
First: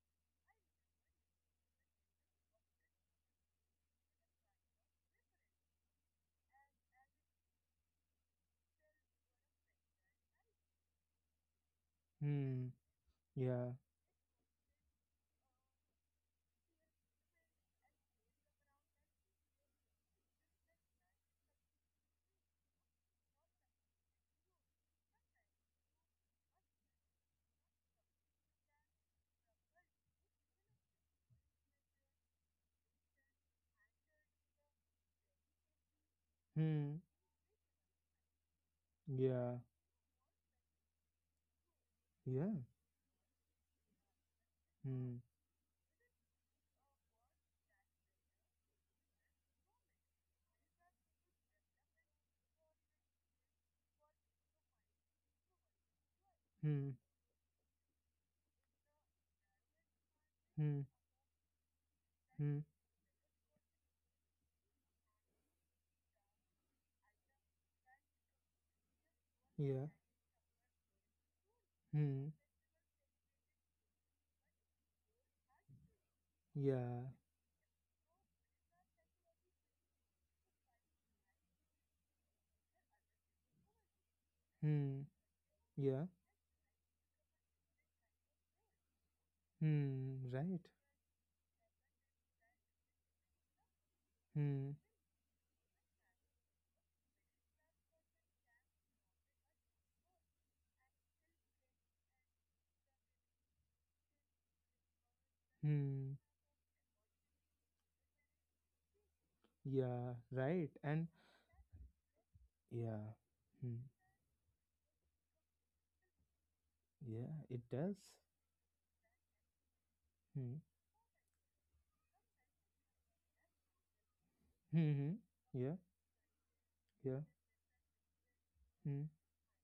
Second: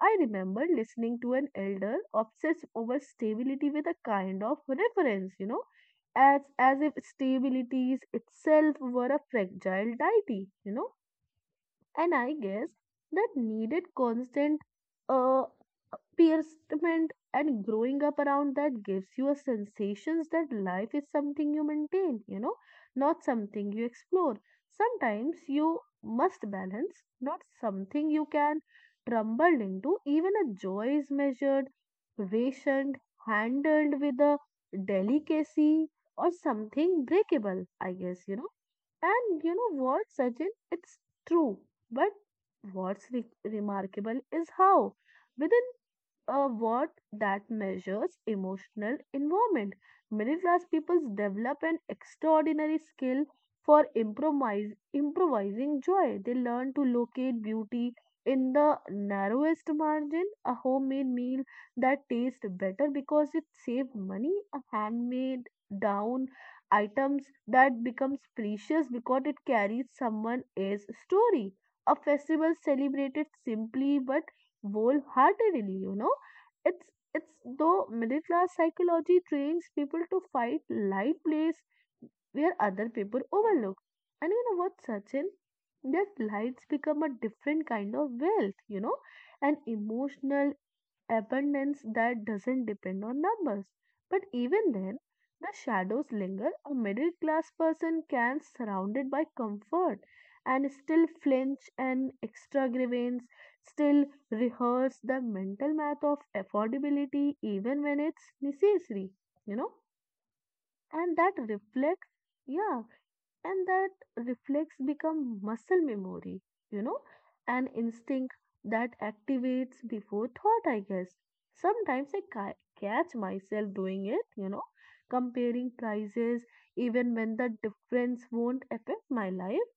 B: I remember listening to an elder obsessed over stability with a kind of reference, you know, as if stability is itself were a fragile deity, you know, and I guess
A: Hmm.
B: that
A: Yeah.
B: needed constant uh, piercement and growing up around that gives you a sensations that life is something you maintain, you know, not something you explore. Sometimes you must balance, not something you can tumble into. Even a joy is measured, rationed, handled with a delicacy or something
A: Hmm.
B: breakable, I guess, you know. And you
A: Yeah.
B: know what, Sachin? It's true. But
A: Yeah.
B: what's remarkable is how,
A: Hmm.
B: within a word that measures emotional involvement. Middle class people develop an extraordinary skill for improvising joy. They learn to
A: Hmm.
B: locate beauty in the narrowest margin, a
A: Hmm.
B: homemade meal that tastes
A: Hmm.
B: better because it saves money, a handmade down items that becomes precious because it carries
A: Yeah.
B: someone else's story. A
A: Hmm.
B: festival celebrated simply but wholeheartedly, you know. It's
A: Yeah.
B: it's though middle class psychology trains people to fight light place where other people overlook. And you know what,
A: Hmm.
B: Sachin? That
A: Yeah.
B: lights become a different kind of wealth, you know, an
A: Hmm.
B: emotional
A: Right.
B: abundance that doesn't depend on numbers. But even
A: Hmm.
B: then, the shadows linger. A middle class person can surrounded by comfort and still flinch and extravagance, still rehearse the mental math of
A: Hmm.
B: affordability even when it's necessary, you know,
A: Yeah. Right.
B: and
A: And
B: that reflects, yeah,
A: yeah.
B: and that
A: Hmm.
B: reflex become muscle memory, you know,
A: Yeah.
B: an
A: It does.
B: instinct that activates before thought,
A: Hmm.
B: I guess. Sometimes I catch myself doing it, you know,
A: Hmm. Hmm.
B: comparing
A: Yeah.
B: prices even
A: Yeah.
B: when the difference won't affect
A: Hmm.
B: my life,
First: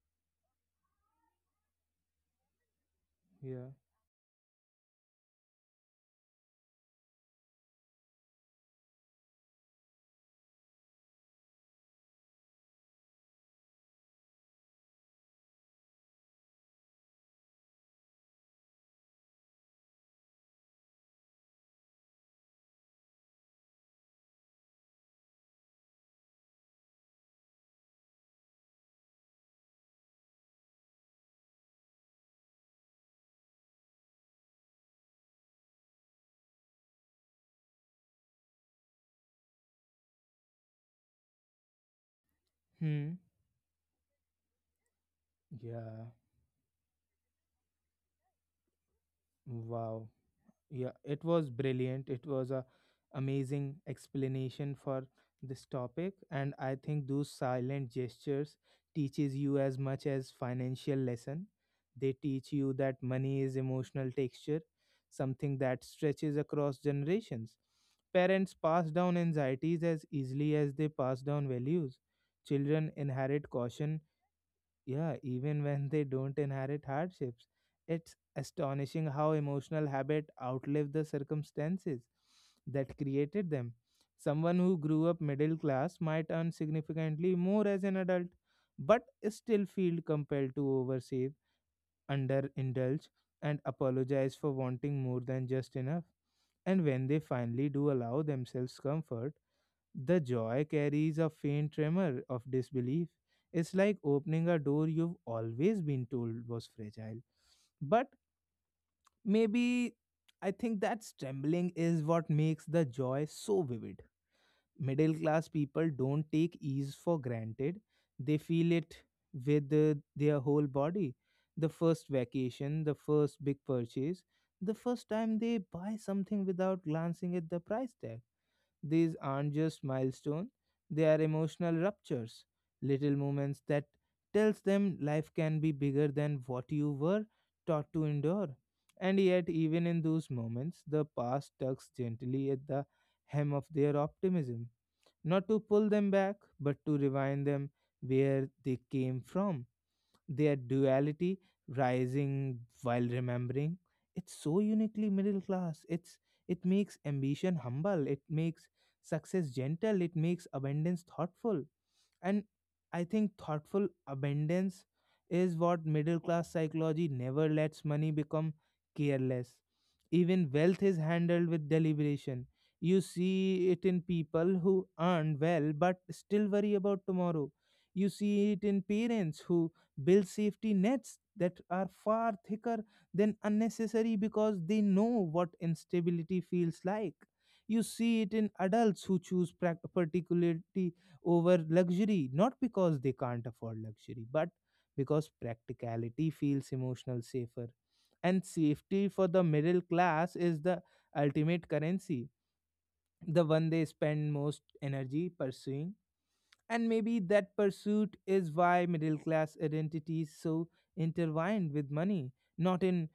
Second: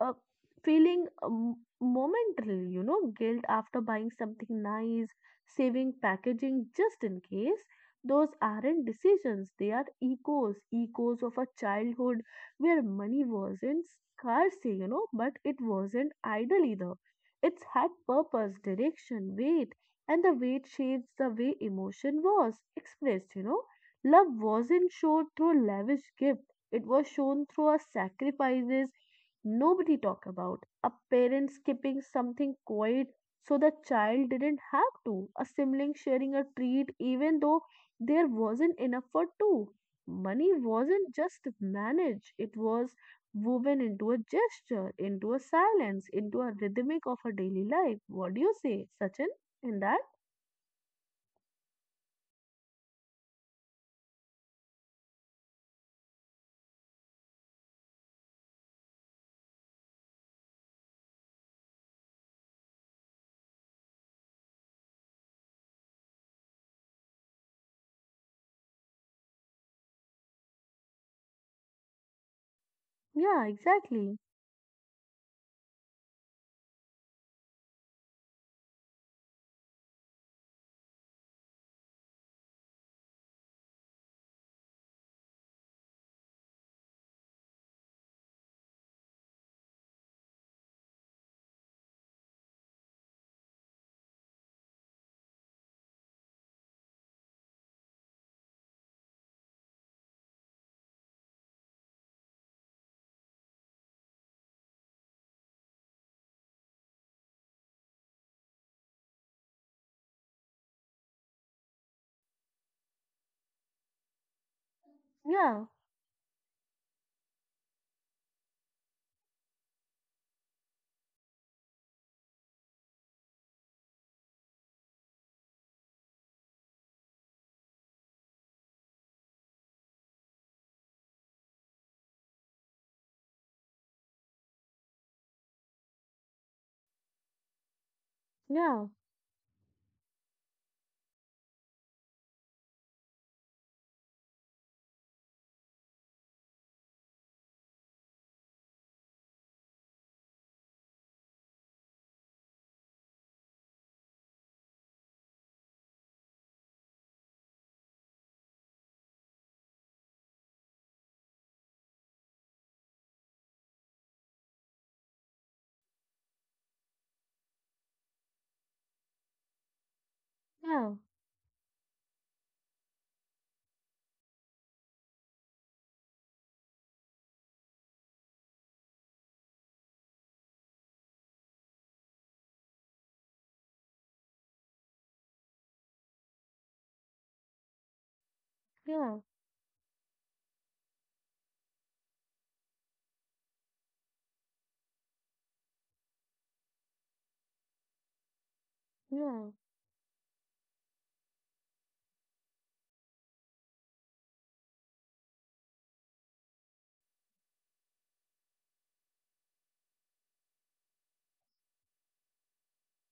B: uh, feeling momentarily, you know, guilt
A: Yeah.
B: after buying something nice, saving packaging just in case those aren't decisions, they are echoes, echoes of a childhood where money wasn't scarcity, you know, but it wasn't idle either. It's had purpose, direction, weight, and the weight shapes the way emotion was expressed, you know. Love wasn't shown through lavish gift, it was shown through our sacrifices nobody talk about. A parent skipping something quiet so the child didn't have to. A sibling sharing a treat even though there wasn't enough for two money wasn't just managed, it was
A: Hmm.
B: woven into a gesture, into a
A: Yeah.
B: silence, into a rhythmic of a daily life. What do you say, Sachin, in that?
A: Wow. Yeah, it was brilliant. It was a amazing explanation for this topic, and I think those silent gestures teaches you as much as financial lesson. They teach you that money is emotional texture, something that stretches across generations. Parents pass down anxieties as easily as they pass down values. Children inherit
B: Yeah,
A: caution,
B: exactly.
A: yeah, even when they don't inherit hardships. It's astonishing how emotional habit outlive the circumstances that created them. Someone who grew up middle class might earn significantly more as an adult, but still feel compelled to oversave, underindulge, and apologize for wanting more than just enough. And when they finally do allow themselves comfort, the joy carries a faint tremor of disbelief. It's like opening a door you've always been told was fragile. But maybe I think that trembling is what makes the joy so vivid. Middle class
B: Yeah,
A: people don't take ease for granted, they feel it with their whole body. The first vacation, the first big purchase, the first time they buy something without glancing at the price tag, these aren't just milestones, they are emotional ruptures, little moments that tells them life can be bigger than what you were taught to endure.
B: yeah,
A: And yet, even in those moments, the past tugs gently at the hem of their optimism, not to pull them back, but to rewind them where they came from, their duality, rising while remembering. It's so uniquely middle class, it's it makes ambition humble, it makes success gentle, it makes abundance thoughtful. And I think thoughtful abundance is what middle class psychology never lets money become careless. Even wealth is
B: yeah,
A: handled with deliberation. You see it in people who earn well but still worry about tomorrow. You see it in parents who build safety nets that are far thicker than unnecessary because they know what instability feels like. You see it in adults who
B: yeah,
A: choose particularly over luxury, not because they can't afford luxury, but because practicality feels emotional safer. And safety for the
B: yeah,
A: middle class is the ultimate currency, the one they spend most energy pursuing. And maybe that pursuit is why middle class identity is so intertwined with money, not in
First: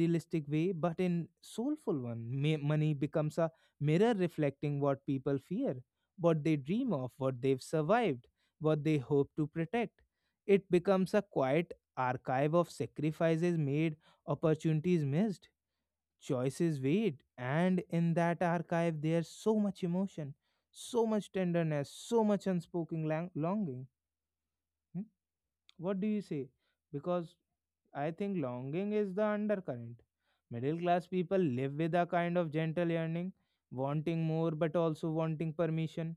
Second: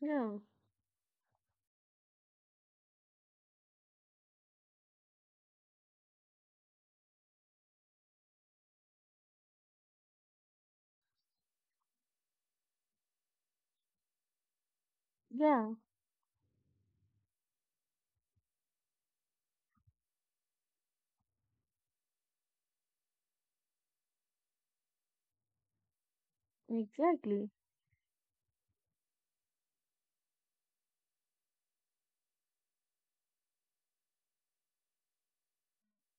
B: yeah,
A: way, but in soulful one. Money becomes a mirror reflecting what people fear, what they dream of, what they've survived, what they hope to protect. It becomes a quiet archive of sacrifices made, opportunities missed,
B: yeah,
A: choices wait, and in that archive there's so much emotion, so much tenderness, so much unspoken longing. Hmm? What do you say? Because
B: exactly.
A: I think longing is the undercurrent. Middle class people live with a kind of gentle yearning, wanting more but also wanting permission,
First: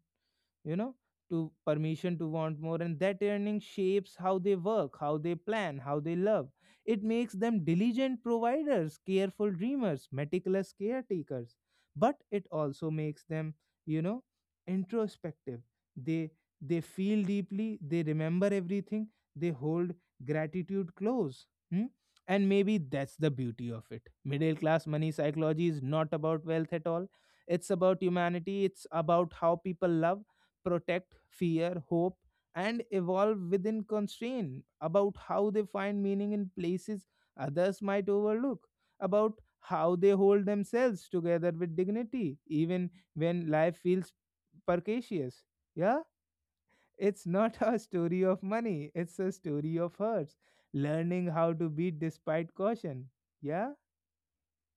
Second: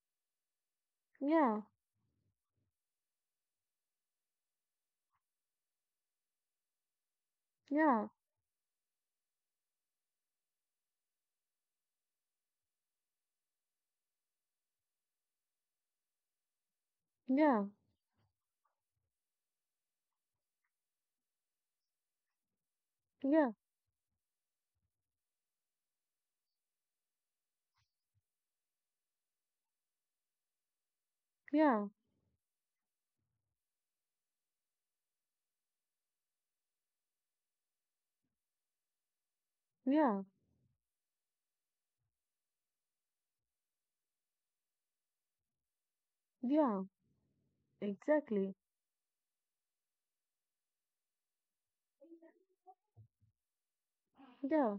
A: you know to
B: Yeah,
A: permission to want more. And that earning shapes how they work, how they plan, how they love. It makes them
B: yeah,
A: diligent providers, careful dreamers, meticulous caretakers, but it also makes them, you know introspective. They they feel
B: yeah,
A: deeply, they remember everything, they hold gratitude close. Hmm? And maybe that's the
B: yeah,
A: beauty of it. Middle class money psychology is not about wealth at all, it's about humanity. It's about how people love, protect, fear,
B: yeah,
A: hope, and evolve within constraint, about how they find meaning in places others might overlook, about how they
B: yeah,
A: hold themselves together with dignity, even when life feels precarious. Yeah?
B: yeah,
A: It's not a story of
B: exactly.
A: money, it's a story of hers learning how to beat despite caution. Yeah?
B: Yeah.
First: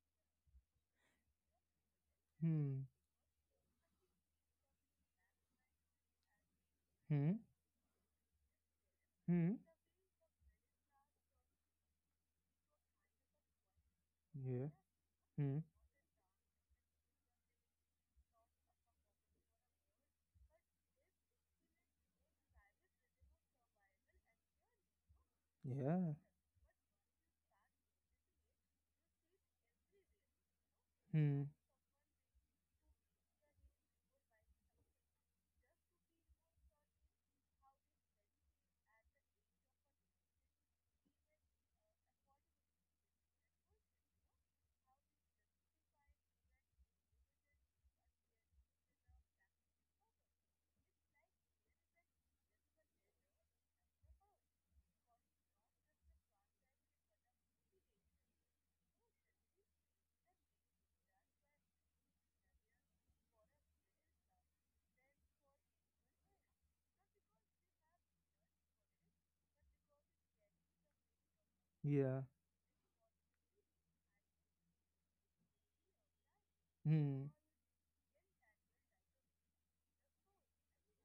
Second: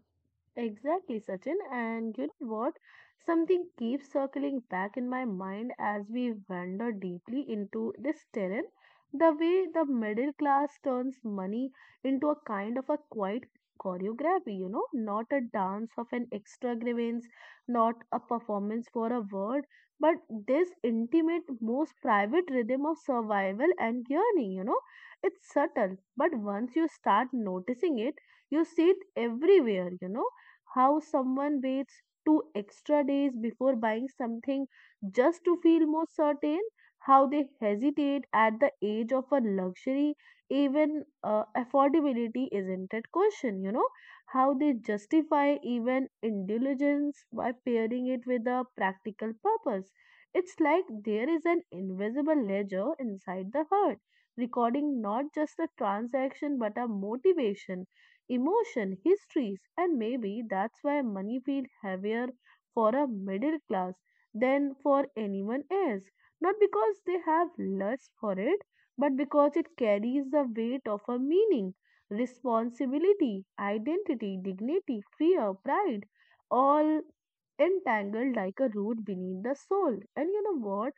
B: Exactly, Sachin. And you know what?
A: Hmm.
B: Something keeps circling back in my mind as we wander
A: Hmm.
B: deeply into this terrain. The
A: Hmm.
B: way the middle class turns money into a kind of a quiet choreography, you know, not a dance of an extravagance, not a performance for a word, but this intimate, most private rhythm of survival and yearning, you know, it's subtle,
A: Yeah.
B: but once you start noticing it, you see it everywhere, you know, how
A: Hmm. Yeah. Hmm.
B: someone waits 2 extra days before buying something just to feel more certain, how they hesitate at the age of a luxury, even affordability isn't at question, you know, how they justify even indulgence by pairing it with a practical purpose. It's like there is an invisible ledger inside the herd recording not just a transaction but a motivation emotion, histories, and maybe that's why money feels heavier for a middle class than for anyone else. Not because they have lust for it, but because it carries the weight of a meaning,
A: Yeah.
B: responsibility, identity, dignity, fear, pride, all
A: Hmm.
B: entangled like a root beneath the soul. And you know what?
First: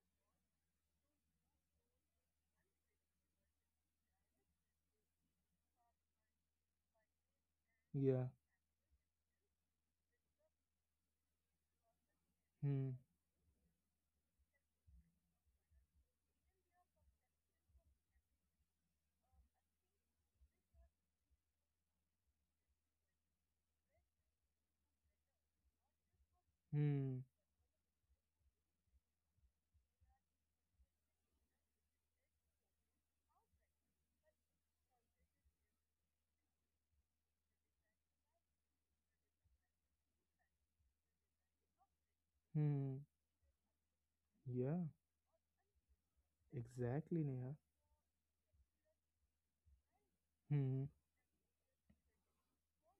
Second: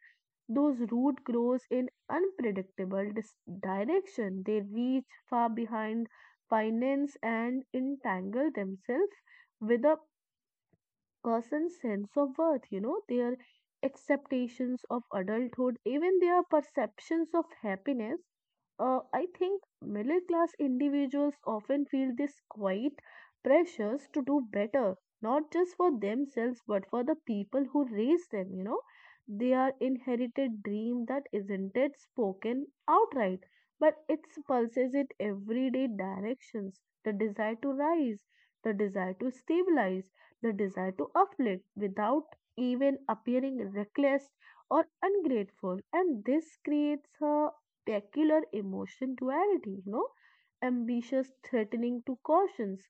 B: Those root grows in unpredictable direction. They reach far behind finance and
A: Yeah.
B: entangle themselves with a person's sense of worth, you
A: Hmm.
B: know, their acceptations of adulthood, even their perceptions of happiness. I think middle class individuals often feel this quiet pressures to do better, not just for themselves, but for the
A: Hmm.
B: people who raise them, you know. They are inherited dream that isn't it spoken outright, but it pulses in everyday directions. The desire to rise, the desire to stabilize, the desire to afflict without
A: Hmm.
B: even appearing reckless
A: Yeah.
B: or ungrateful. And this
A: Exactly,
B: creates
A: Neha.
B: a peculiar emotion duality, you know,
A: Hmm.
B: ambitious threatening to cautions.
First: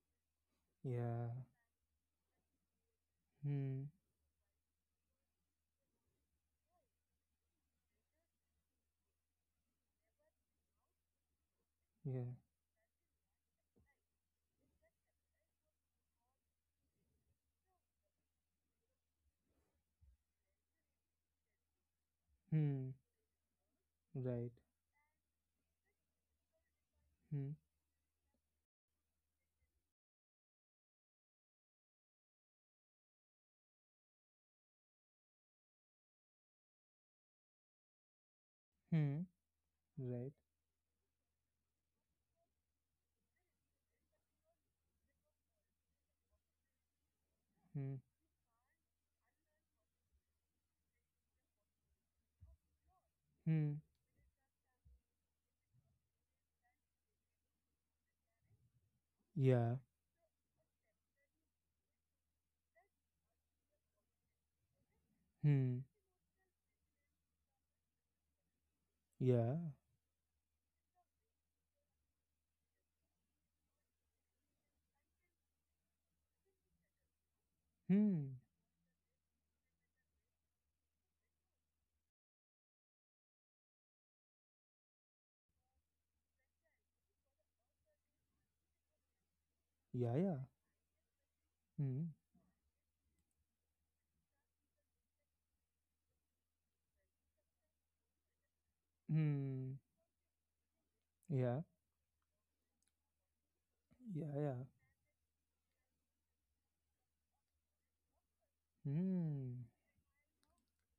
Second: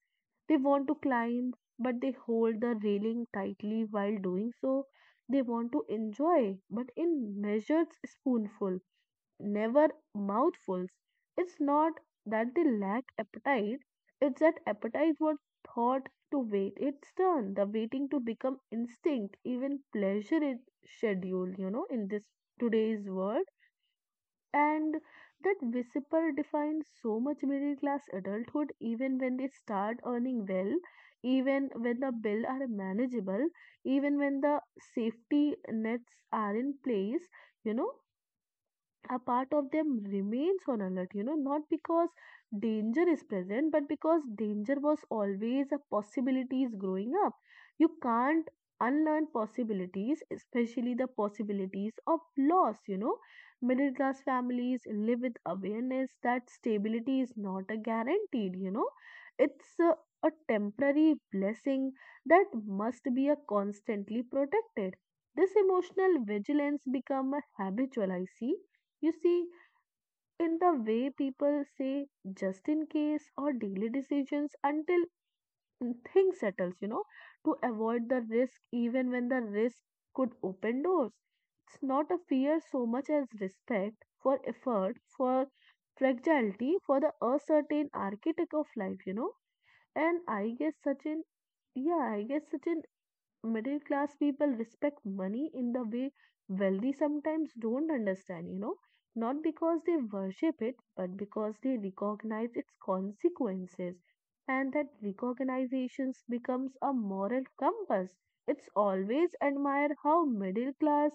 B: They want to
A: Yeah.
B: climb, but they hold the railing tightly
A: Hmm.
B: while doing so. They want to enjoy, but in measured spoonful, never mouthfuls. It's not
A: Yeah.
B: that they lack appetite, it's that appetite was thought to wait its turn, the waiting to become instinct, even pleasure is scheduled, you know, in this
A: Hmm.
B: today's world.
A: Right.
B: And that whisper defines so much
A: Hmm.
B: middle class adulthood, even when they start earning well, even when the bills are manageable, even when the safety nets are in place, you know, a
A: Hmm.
B: part of them
A: Right.
B: remains on alert, you know, not because danger is present, but because danger was always a possibilities growing up. You
A: Hmm.
B: can't unlearn possibilities, especially the possibilities of loss, you know.
A: Hmm.
B: Middle class families live with awareness that stability is not a guaranteed, you know. It's
A: Yeah.
B: a temporary blessing that must be a constantly protected. This
A: Hmm.
B: emotional vigilance become a habitual, I see, you see,
A: Yeah.
B: in the way people say just in case or daily decisions until things settles, you know, to avoid the
A: Hmm.
B: risk even when the risk could open doors. It's not a fear so much as respect for effort, for fragility, for the uncertain architect of life, you know. And
A: Yeah. Yeah.
B: I guess Sachin, yeah, I
A: Hmm.
B: guess Sachin, middle class people respect money in the way wealthy sometimes don't understand, you know, not because
A: Hmm.
B: they worship it, but because they
A: Yeah.
B: recognize its consequences.
A: Yeah. Yeah.
B: And that recognition becomes a moral compass. It's always
A: Hmm.
B: admire how middle class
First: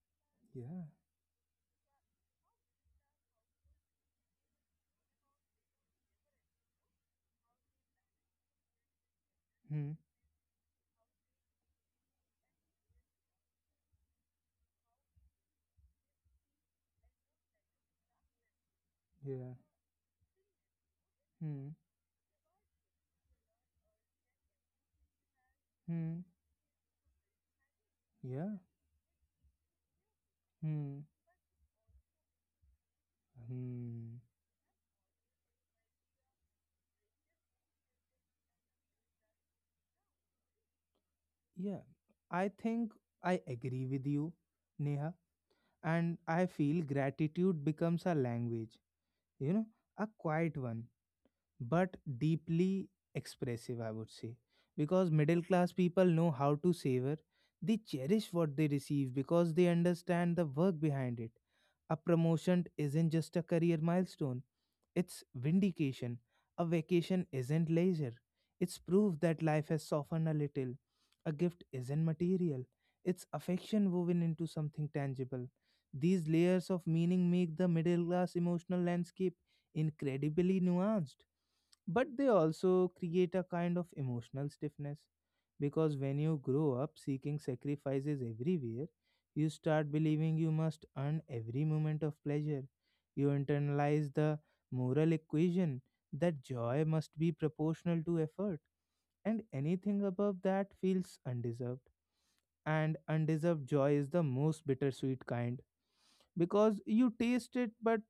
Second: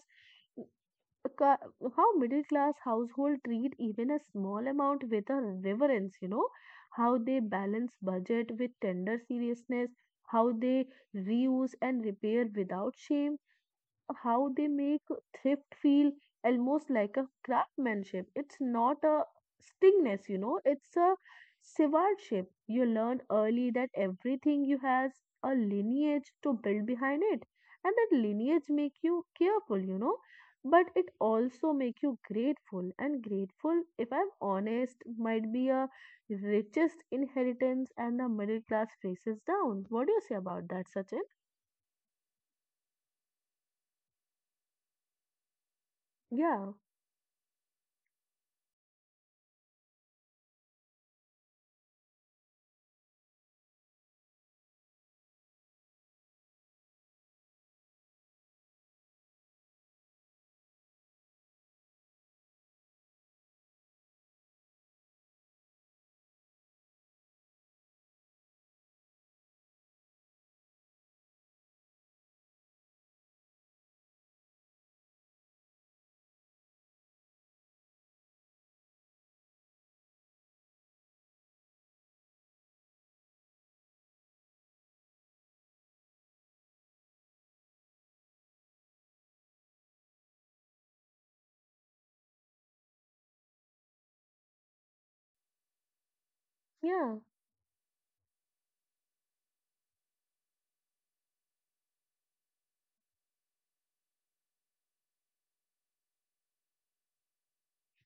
A: Yeah.
B: a ca- how middle class household treat even a small amount with a reverence, you know, how they balance budget with tender
A: Hmm.
B: seriousness, how they reuse and repair without shame, how they make thrift feel almost like a craftsmanship. It's not a
A: Yeah.
B: stingness, you know, it's a
A: Hmm.
B: stewardship. You learn early that everything you has a
A: Hmm.
B: lineage to build behind it. And that
A: Yeah.
B: lineage make you careful, you know, but
A: Hmm.
B: it also make you grateful. And grateful, if
A: Hmm.
B: I'm honest, might be a richest inheritance and the middle class faces down. What do you say about that, Sachin?
A: Yeah. I think I agree with you, Neha. And I
B: Yeah,
A: feel gratitude becomes a language, you know, a quiet one, but deeply expressive, I would say. Because middle class people know how to savor, they cherish what they receive because they understand the work behind it. A promotion isn't just a career milestone, it's vindication. A vacation isn't leisure. It's proof that life has softened a little. A gift isn't material. It's affection woven into something tangible. These layers of meaning make the middle class emotional landscape incredibly nuanced. But they also create a kind of emotional stiffness because when you grow up seeking sacrifices everywhere, you start believing you must earn every moment of pleasure. You internalize the moral equation that joy must
B: yeah,
A: be proportional to effort, and anything above that feels undeserved. And undeserved joy is the most bittersweet kind because you taste it but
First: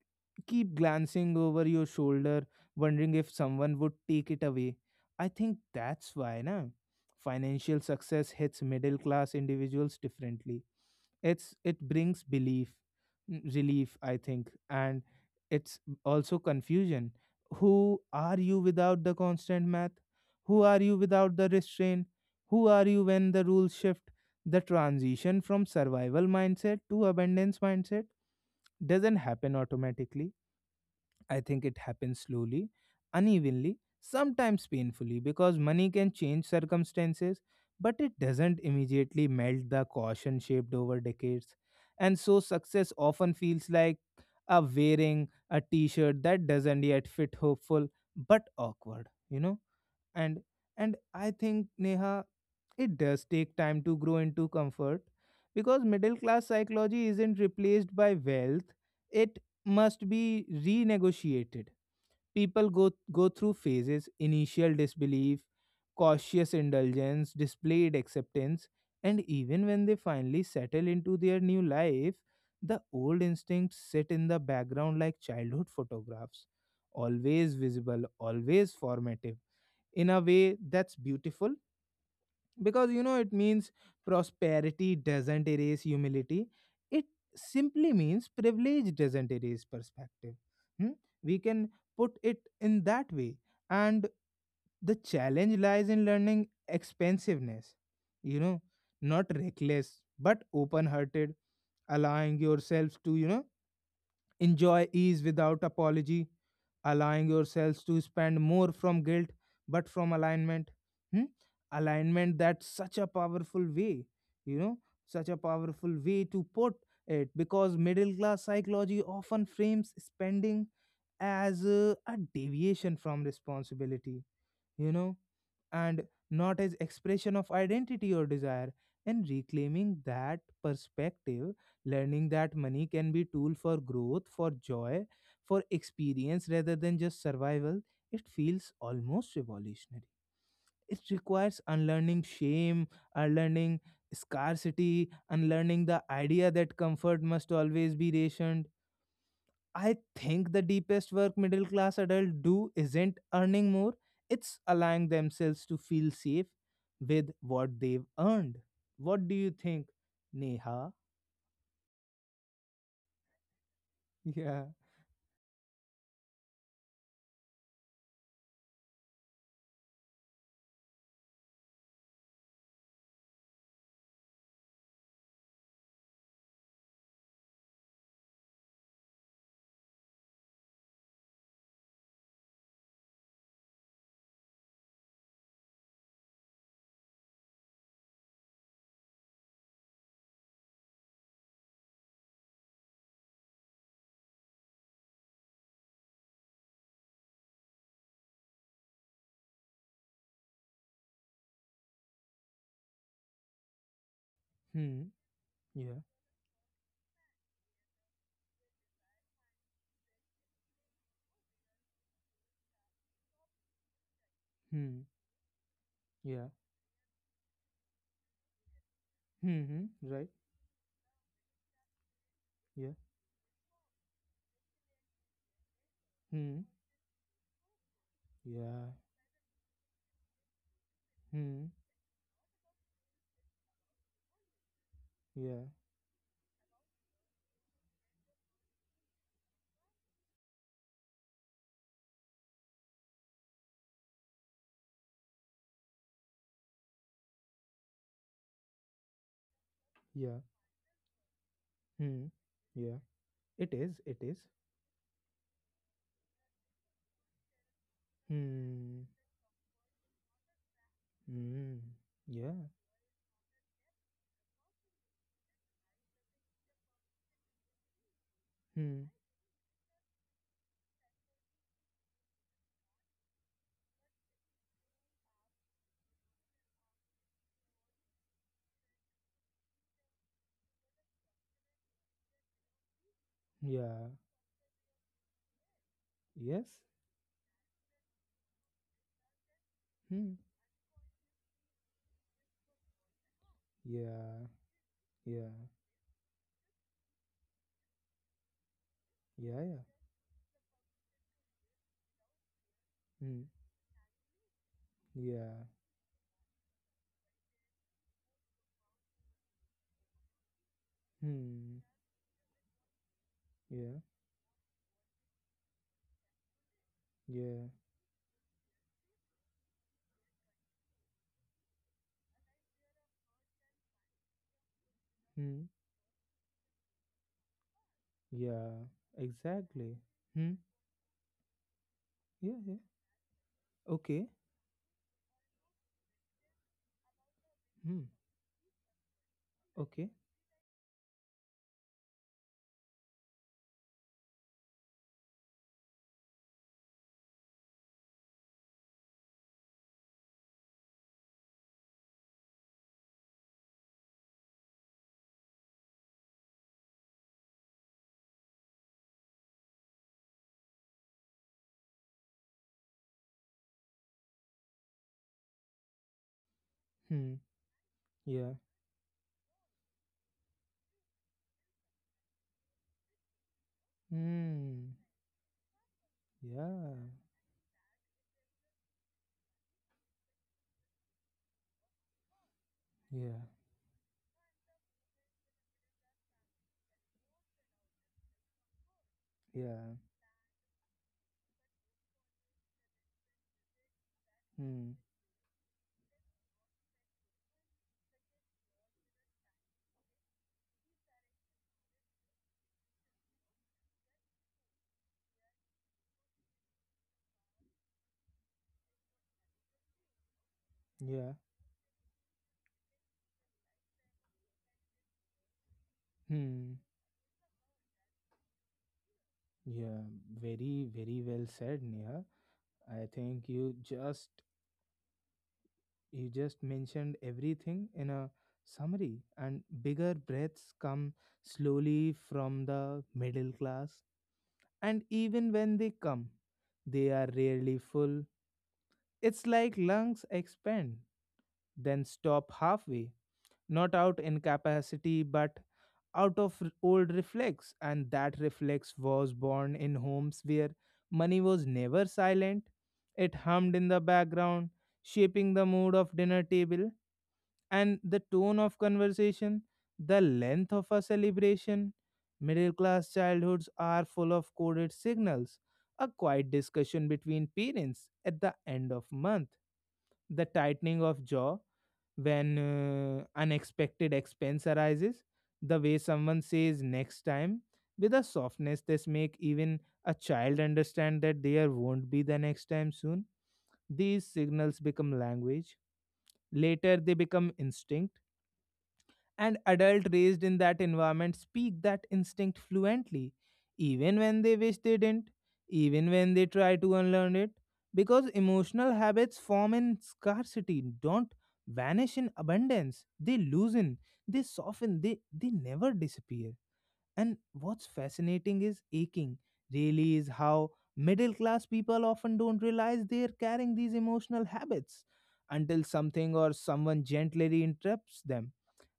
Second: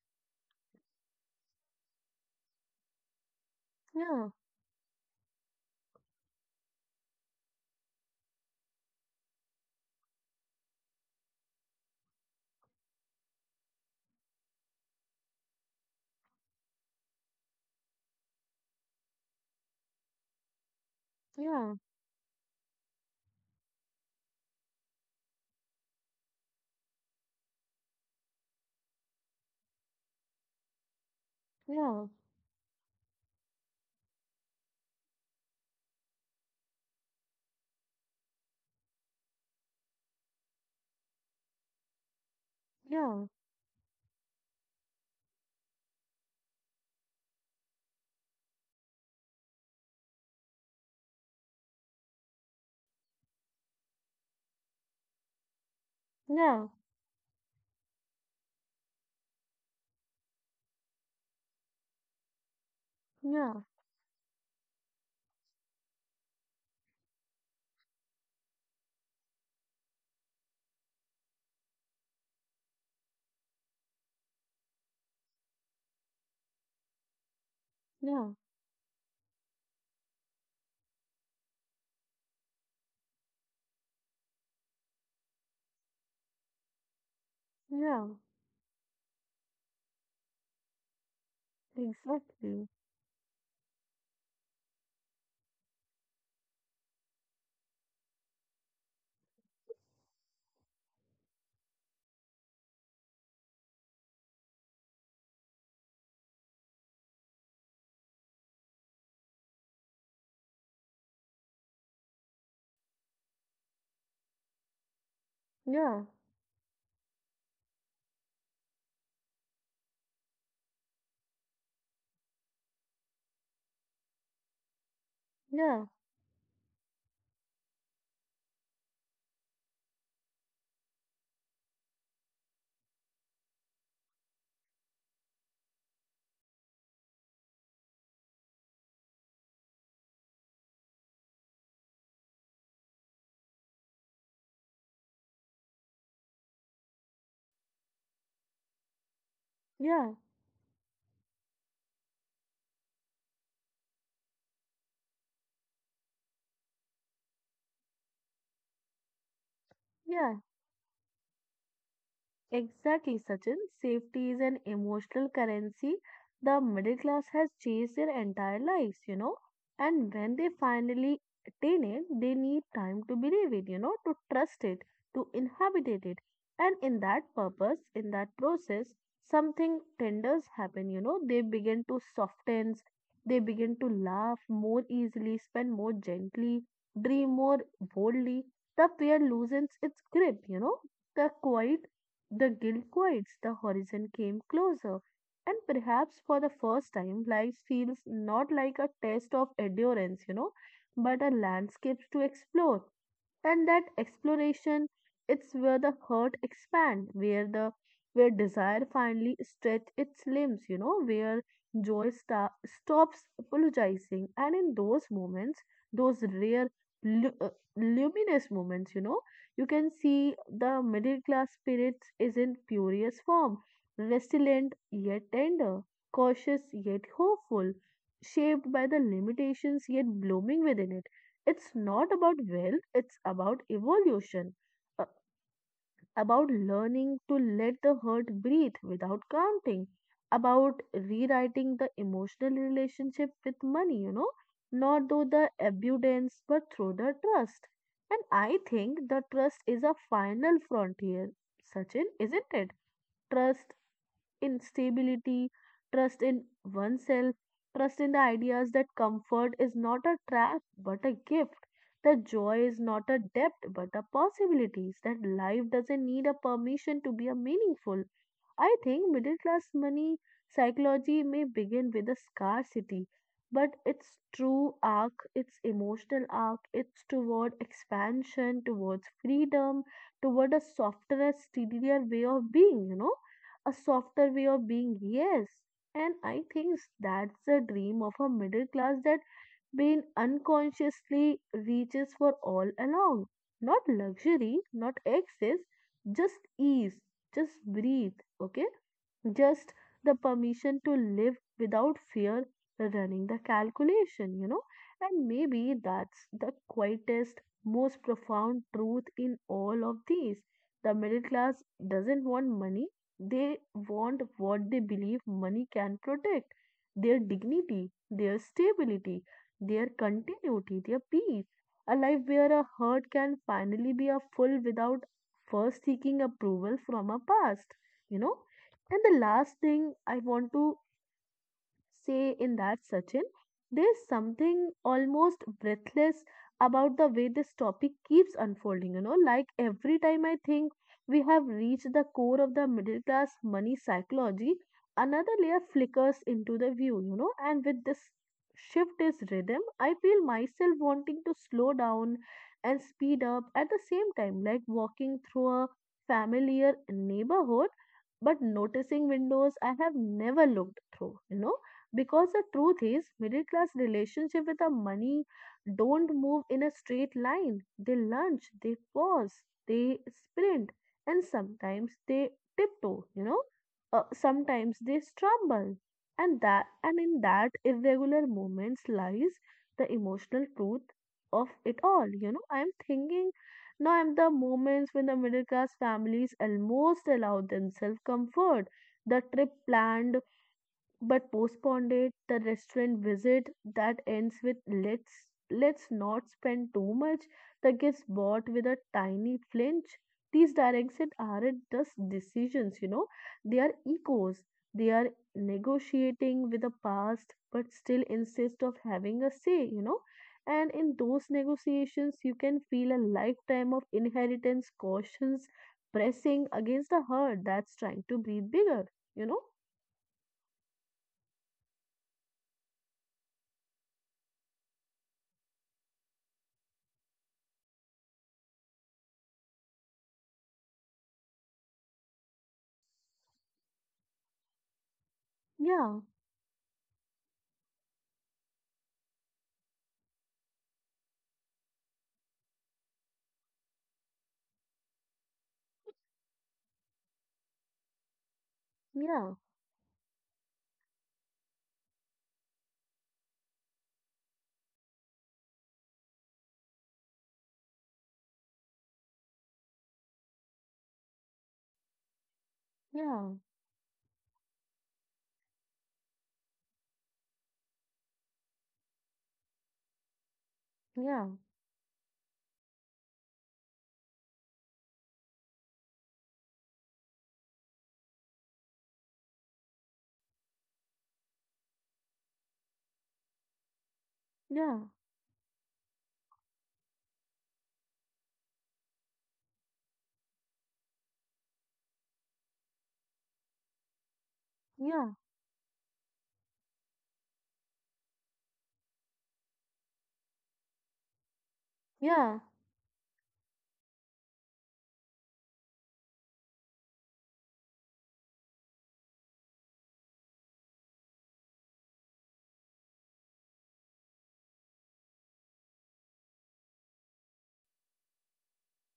A: keep glancing over your shoulder, wondering if someone would
B: yeah,
A: take it away. I think that's why, na, financial success hits middle class individuals differently. It's it brings belief, relief, I think, and it's also confusion. Who are you without the constant math? Who are you without the
B: yeah.
A: restraint? Who are you when the rules shift? The transition from survival mindset to abundance mindset doesn't happen automatically. I think it
B: Yeah,
A: happens slowly, unevenly, sometimes painfully, because money can change circumstances, but it doesn't immediately melt the caution shaped over decades. And so success
B: yeah,
A: often feels like a wearing a t shirt that doesn't yet fit, hopeful but awkward, you know? and and I think Neha, it does take time to grow into comfort because middle class
B: yeah,
A: psychology isn't replaced by wealth, it must be renegotiated. People go
B: yeah,
A: through phases, initial disbelief, cautious indulgence, displayed acceptance. And even when they finally settle into their new life, the old instincts sit in the background like childhood photographs, always visible,
B: yeah,
A: always formative, in a way that's beautiful because you know it means prosperity doesn't erase humility, it simply
B: yeah,
A: means privilege doesn't erase perspective. Hmm? We can put it
B: exactly.
A: in that way. And the challenge lies in learning expansiveness. you know Not reckless but open hearted, allowing yourselves to enjoy ease without apology, allowing yourselves to spend more from guilt but from alignment. Hmm? Alignment, that's such a powerful way, you know, such a powerful
B: Yeah,
A: way to put it, because middle class psychology often frames spending as a deviation from responsibility, you know,
B: yeah,
A: and not as expression of identity or desire. And reclaiming that perspective, learning that money can be tool for growth, for joy, for experience rather than just survival, it feels almost revolutionary. It requires unlearning shame, unlearning scarcity, unlearning the idea that comfort must always be rationed. I
B: yeah,
A: think the deepest work middle class adults do isn't earning more, it's allowing themselves to feel safe with what they've earned. What do you think,
B: yeah.
A: Neha?
B: Exactly, Sachin. Safety is an
A: Yeah.
B: emotional currency the middle class has chased their entire lives, you know. And when they finally attain it, they need time to believe it, you know, to trust it, to inhabit it. And in that purpose, in that process, something tenders happen, you know. They begin to soften, they begin to laugh more easily, spend more gently, dream more boldly. The fear loosens its grip, you know, the quiet, the guilt quiets, the horizon came closer, and perhaps for the first time, life feels not like a test of endurance, you know, but a landscape to explore. And that exploration,
A: Hmm.
B: it's where the
A: Yeah.
B: heart expand, where the, where desire finally stretch its limbs, you know, where joy stops apologizing. And in those
A: Hmm.
B: moments, those
A: Yeah.
B: rare lu- uh, luminous moments, you know, you
A: Hmm.
B: can
A: Hmm, right.
B: see the middle class spirits is in
A: Yeah.
B: purest form, resilient yet tender, cautious
A: Hmm.
B: yet hopeful, shaped by
A: Yeah.
B: the limitations yet blooming within it.
A: Hmm.
B: It's not about wealth, it's about evolution, uh,
A: Yeah.
B: about learning to let the hurt breathe without counting, about rewriting the emotional relationship with money, you know, not through the abundance but through the trust. And I think the trust is a
A: Yeah.
B: final frontier, Sachin,
A: Hmm.
B: isn't it?
A: Yeah.
B: Trust
A: It is. It is.
B: in stability, trust in oneself, trust in the ideas that
A: Hmm.
B: comfort is not a trap but a gift,
A: Hmm.
B: that joy
A: Yeah.
B: is not a debt but a possibilities, that life doesn't need a permission to be a meaningful, I think
A: Hmm.
B: middle class money psychology may begin with a scarcity, but its true arc, its emotional arc, it's toward expansion, towards freedom, toward a softer, steadier way of being, you know, a
A: Yeah.
B: softer way of being, yes. And I
A: Yes.
B: think that's the dream of a middle class that been
A: Hmm.
B: unconsciously reaches for all along. Not
A: Yeah.
B: luxury, not
A: Yeah.
B: excess, just ease, just breathe, okay,
A: Yeah.
B: just
A: Yeah.
B: the permission to live without fear running
A: Hmm.
B: the calculation, you know, and
A: Yeah.
B: maybe that's the quietest most profound truth in all of these, the middle class
A: Hmm.
B: doesn't want money, they
A: Yeah.
B: want what they believe money can protect, their
A: Yeah.
B: dignity, their stability, their continuity, their peace, a life where a hurt can finally be a full without
A: Hmm.
B: first seeking approval from a past, you know,
A: Yeah.
B: and the last thing
A: Exactly.
B: I want
A: Hmm.
B: to say
A: Yeah.
B: in
A: Yeah.
B: that, Sachin. There's
A: Okay.
B: something almost breathless about the way this topic
A: Hmm.
B: keeps unfolding, you know, like every
A: Okay.
B: time I think we have reached the core of the middle class money psychology, another layer flickers into the view, you know, and with this shift is rhythm, I feel myself wanting to slow down and speed up at the same time, like walking through a familiar neighborhood but noticing windows I have never looked through, you know, because the truth is middle class relationship with the money don't move in a straight
A: Hmm.
B: line, they
A: Yeah.
B: lunge, they pause, they sprint, and sometimes they tiptoe, you know, sometimes
A: Hmm.
B: they stumble. And that,
A: Yeah.
B: and in that irregular moments lies the emotional truth of it all, you know, I'm thinking
A: Yeah.
B: now I'm the moments when the middle class families almost allow themselves comfort, the trip
A: Yeah.
B: planned but postponed it, the restaurant visit that ends with
A: Hmm.
B: let's not spend too much. The gets bought with a tiny flinch, these directions aren't just decisions, you know, they are echoes, they are negotiating with the past but still insist of having a say, you know, and in those
A: Yeah.
B: negotiations you can feel a lifetime of inheritance cautions pressing
A: Hmm.
B: against a heart that's trying to breathe bigger, you know.
A: Yeah. Very, very well said, Neha. I think you just mentioned everything in a summary. And bigger breaths come slowly from the middle class. And even when they
B: Yeah,
A: come, they are rarely full. It's like lungs expand, then stop halfway, not out in capacity, but out of old reflex. And that reflex was
B: yeah.
A: born in homes where money was never silent. It hummed in the background, shaping the mood of dinner table and the tone of conversation, the length of a celebration. Middle class
B: Yeah,
A: childhoods are full of coded signals. A quiet discussion between parents at the end of month, the tightening of
B: yeah,
A: jaw when unexpected expense arises, the way someone says next time with a softness that make even a child understand that there won't be the next time soon. These signals
B: yeah,
A: become language. Later, they become instinct, and adults raised in that environment speak that instinct fluently, even when they wish they
B: yeah,
A: didn't, even when they try to unlearn it, because emotional habits form in scarcity, don't vanish in
B: yeah,
A: abundance. They loosen, they soften, they never disappear. And what's fascinating is aching, really, is how middle class people often don't realize they're carrying these emotional habits until something or someone gently interrupts them,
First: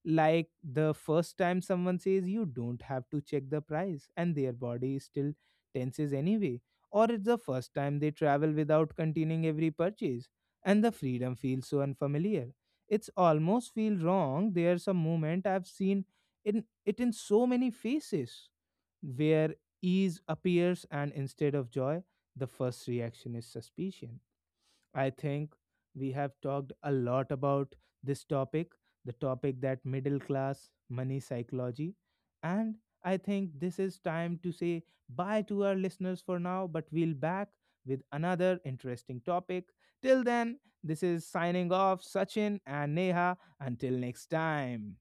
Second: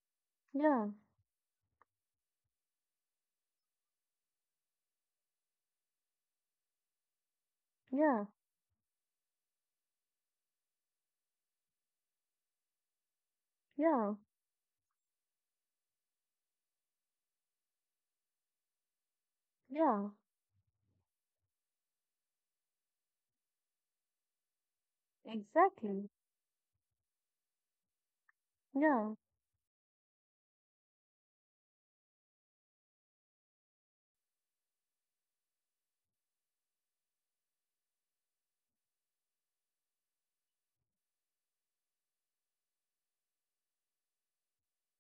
A: like
B: yeah,
A: the first time someone says you don't have to check the price and their body still tenses anyway, or it's the first time they
B: yeah,
A: travel without continuing every purchase and the freedom feels so unfamiliar. It's almost feel
B: yeah,
A: wrong. There's a moment I've seen in it in so many faces where
B: yeah,
A: ease appears and instead of joy, the first reaction is suspicion. I think
B: exactly.
A: we have talked a lot about this topic, the
B: Yeah,
A: topic that middle class money psychology. And I think this is time to say bye to our listeners for now, but we'll back with another interesting topic. Till then, this is signing off, Sachin and Neha. Until next time.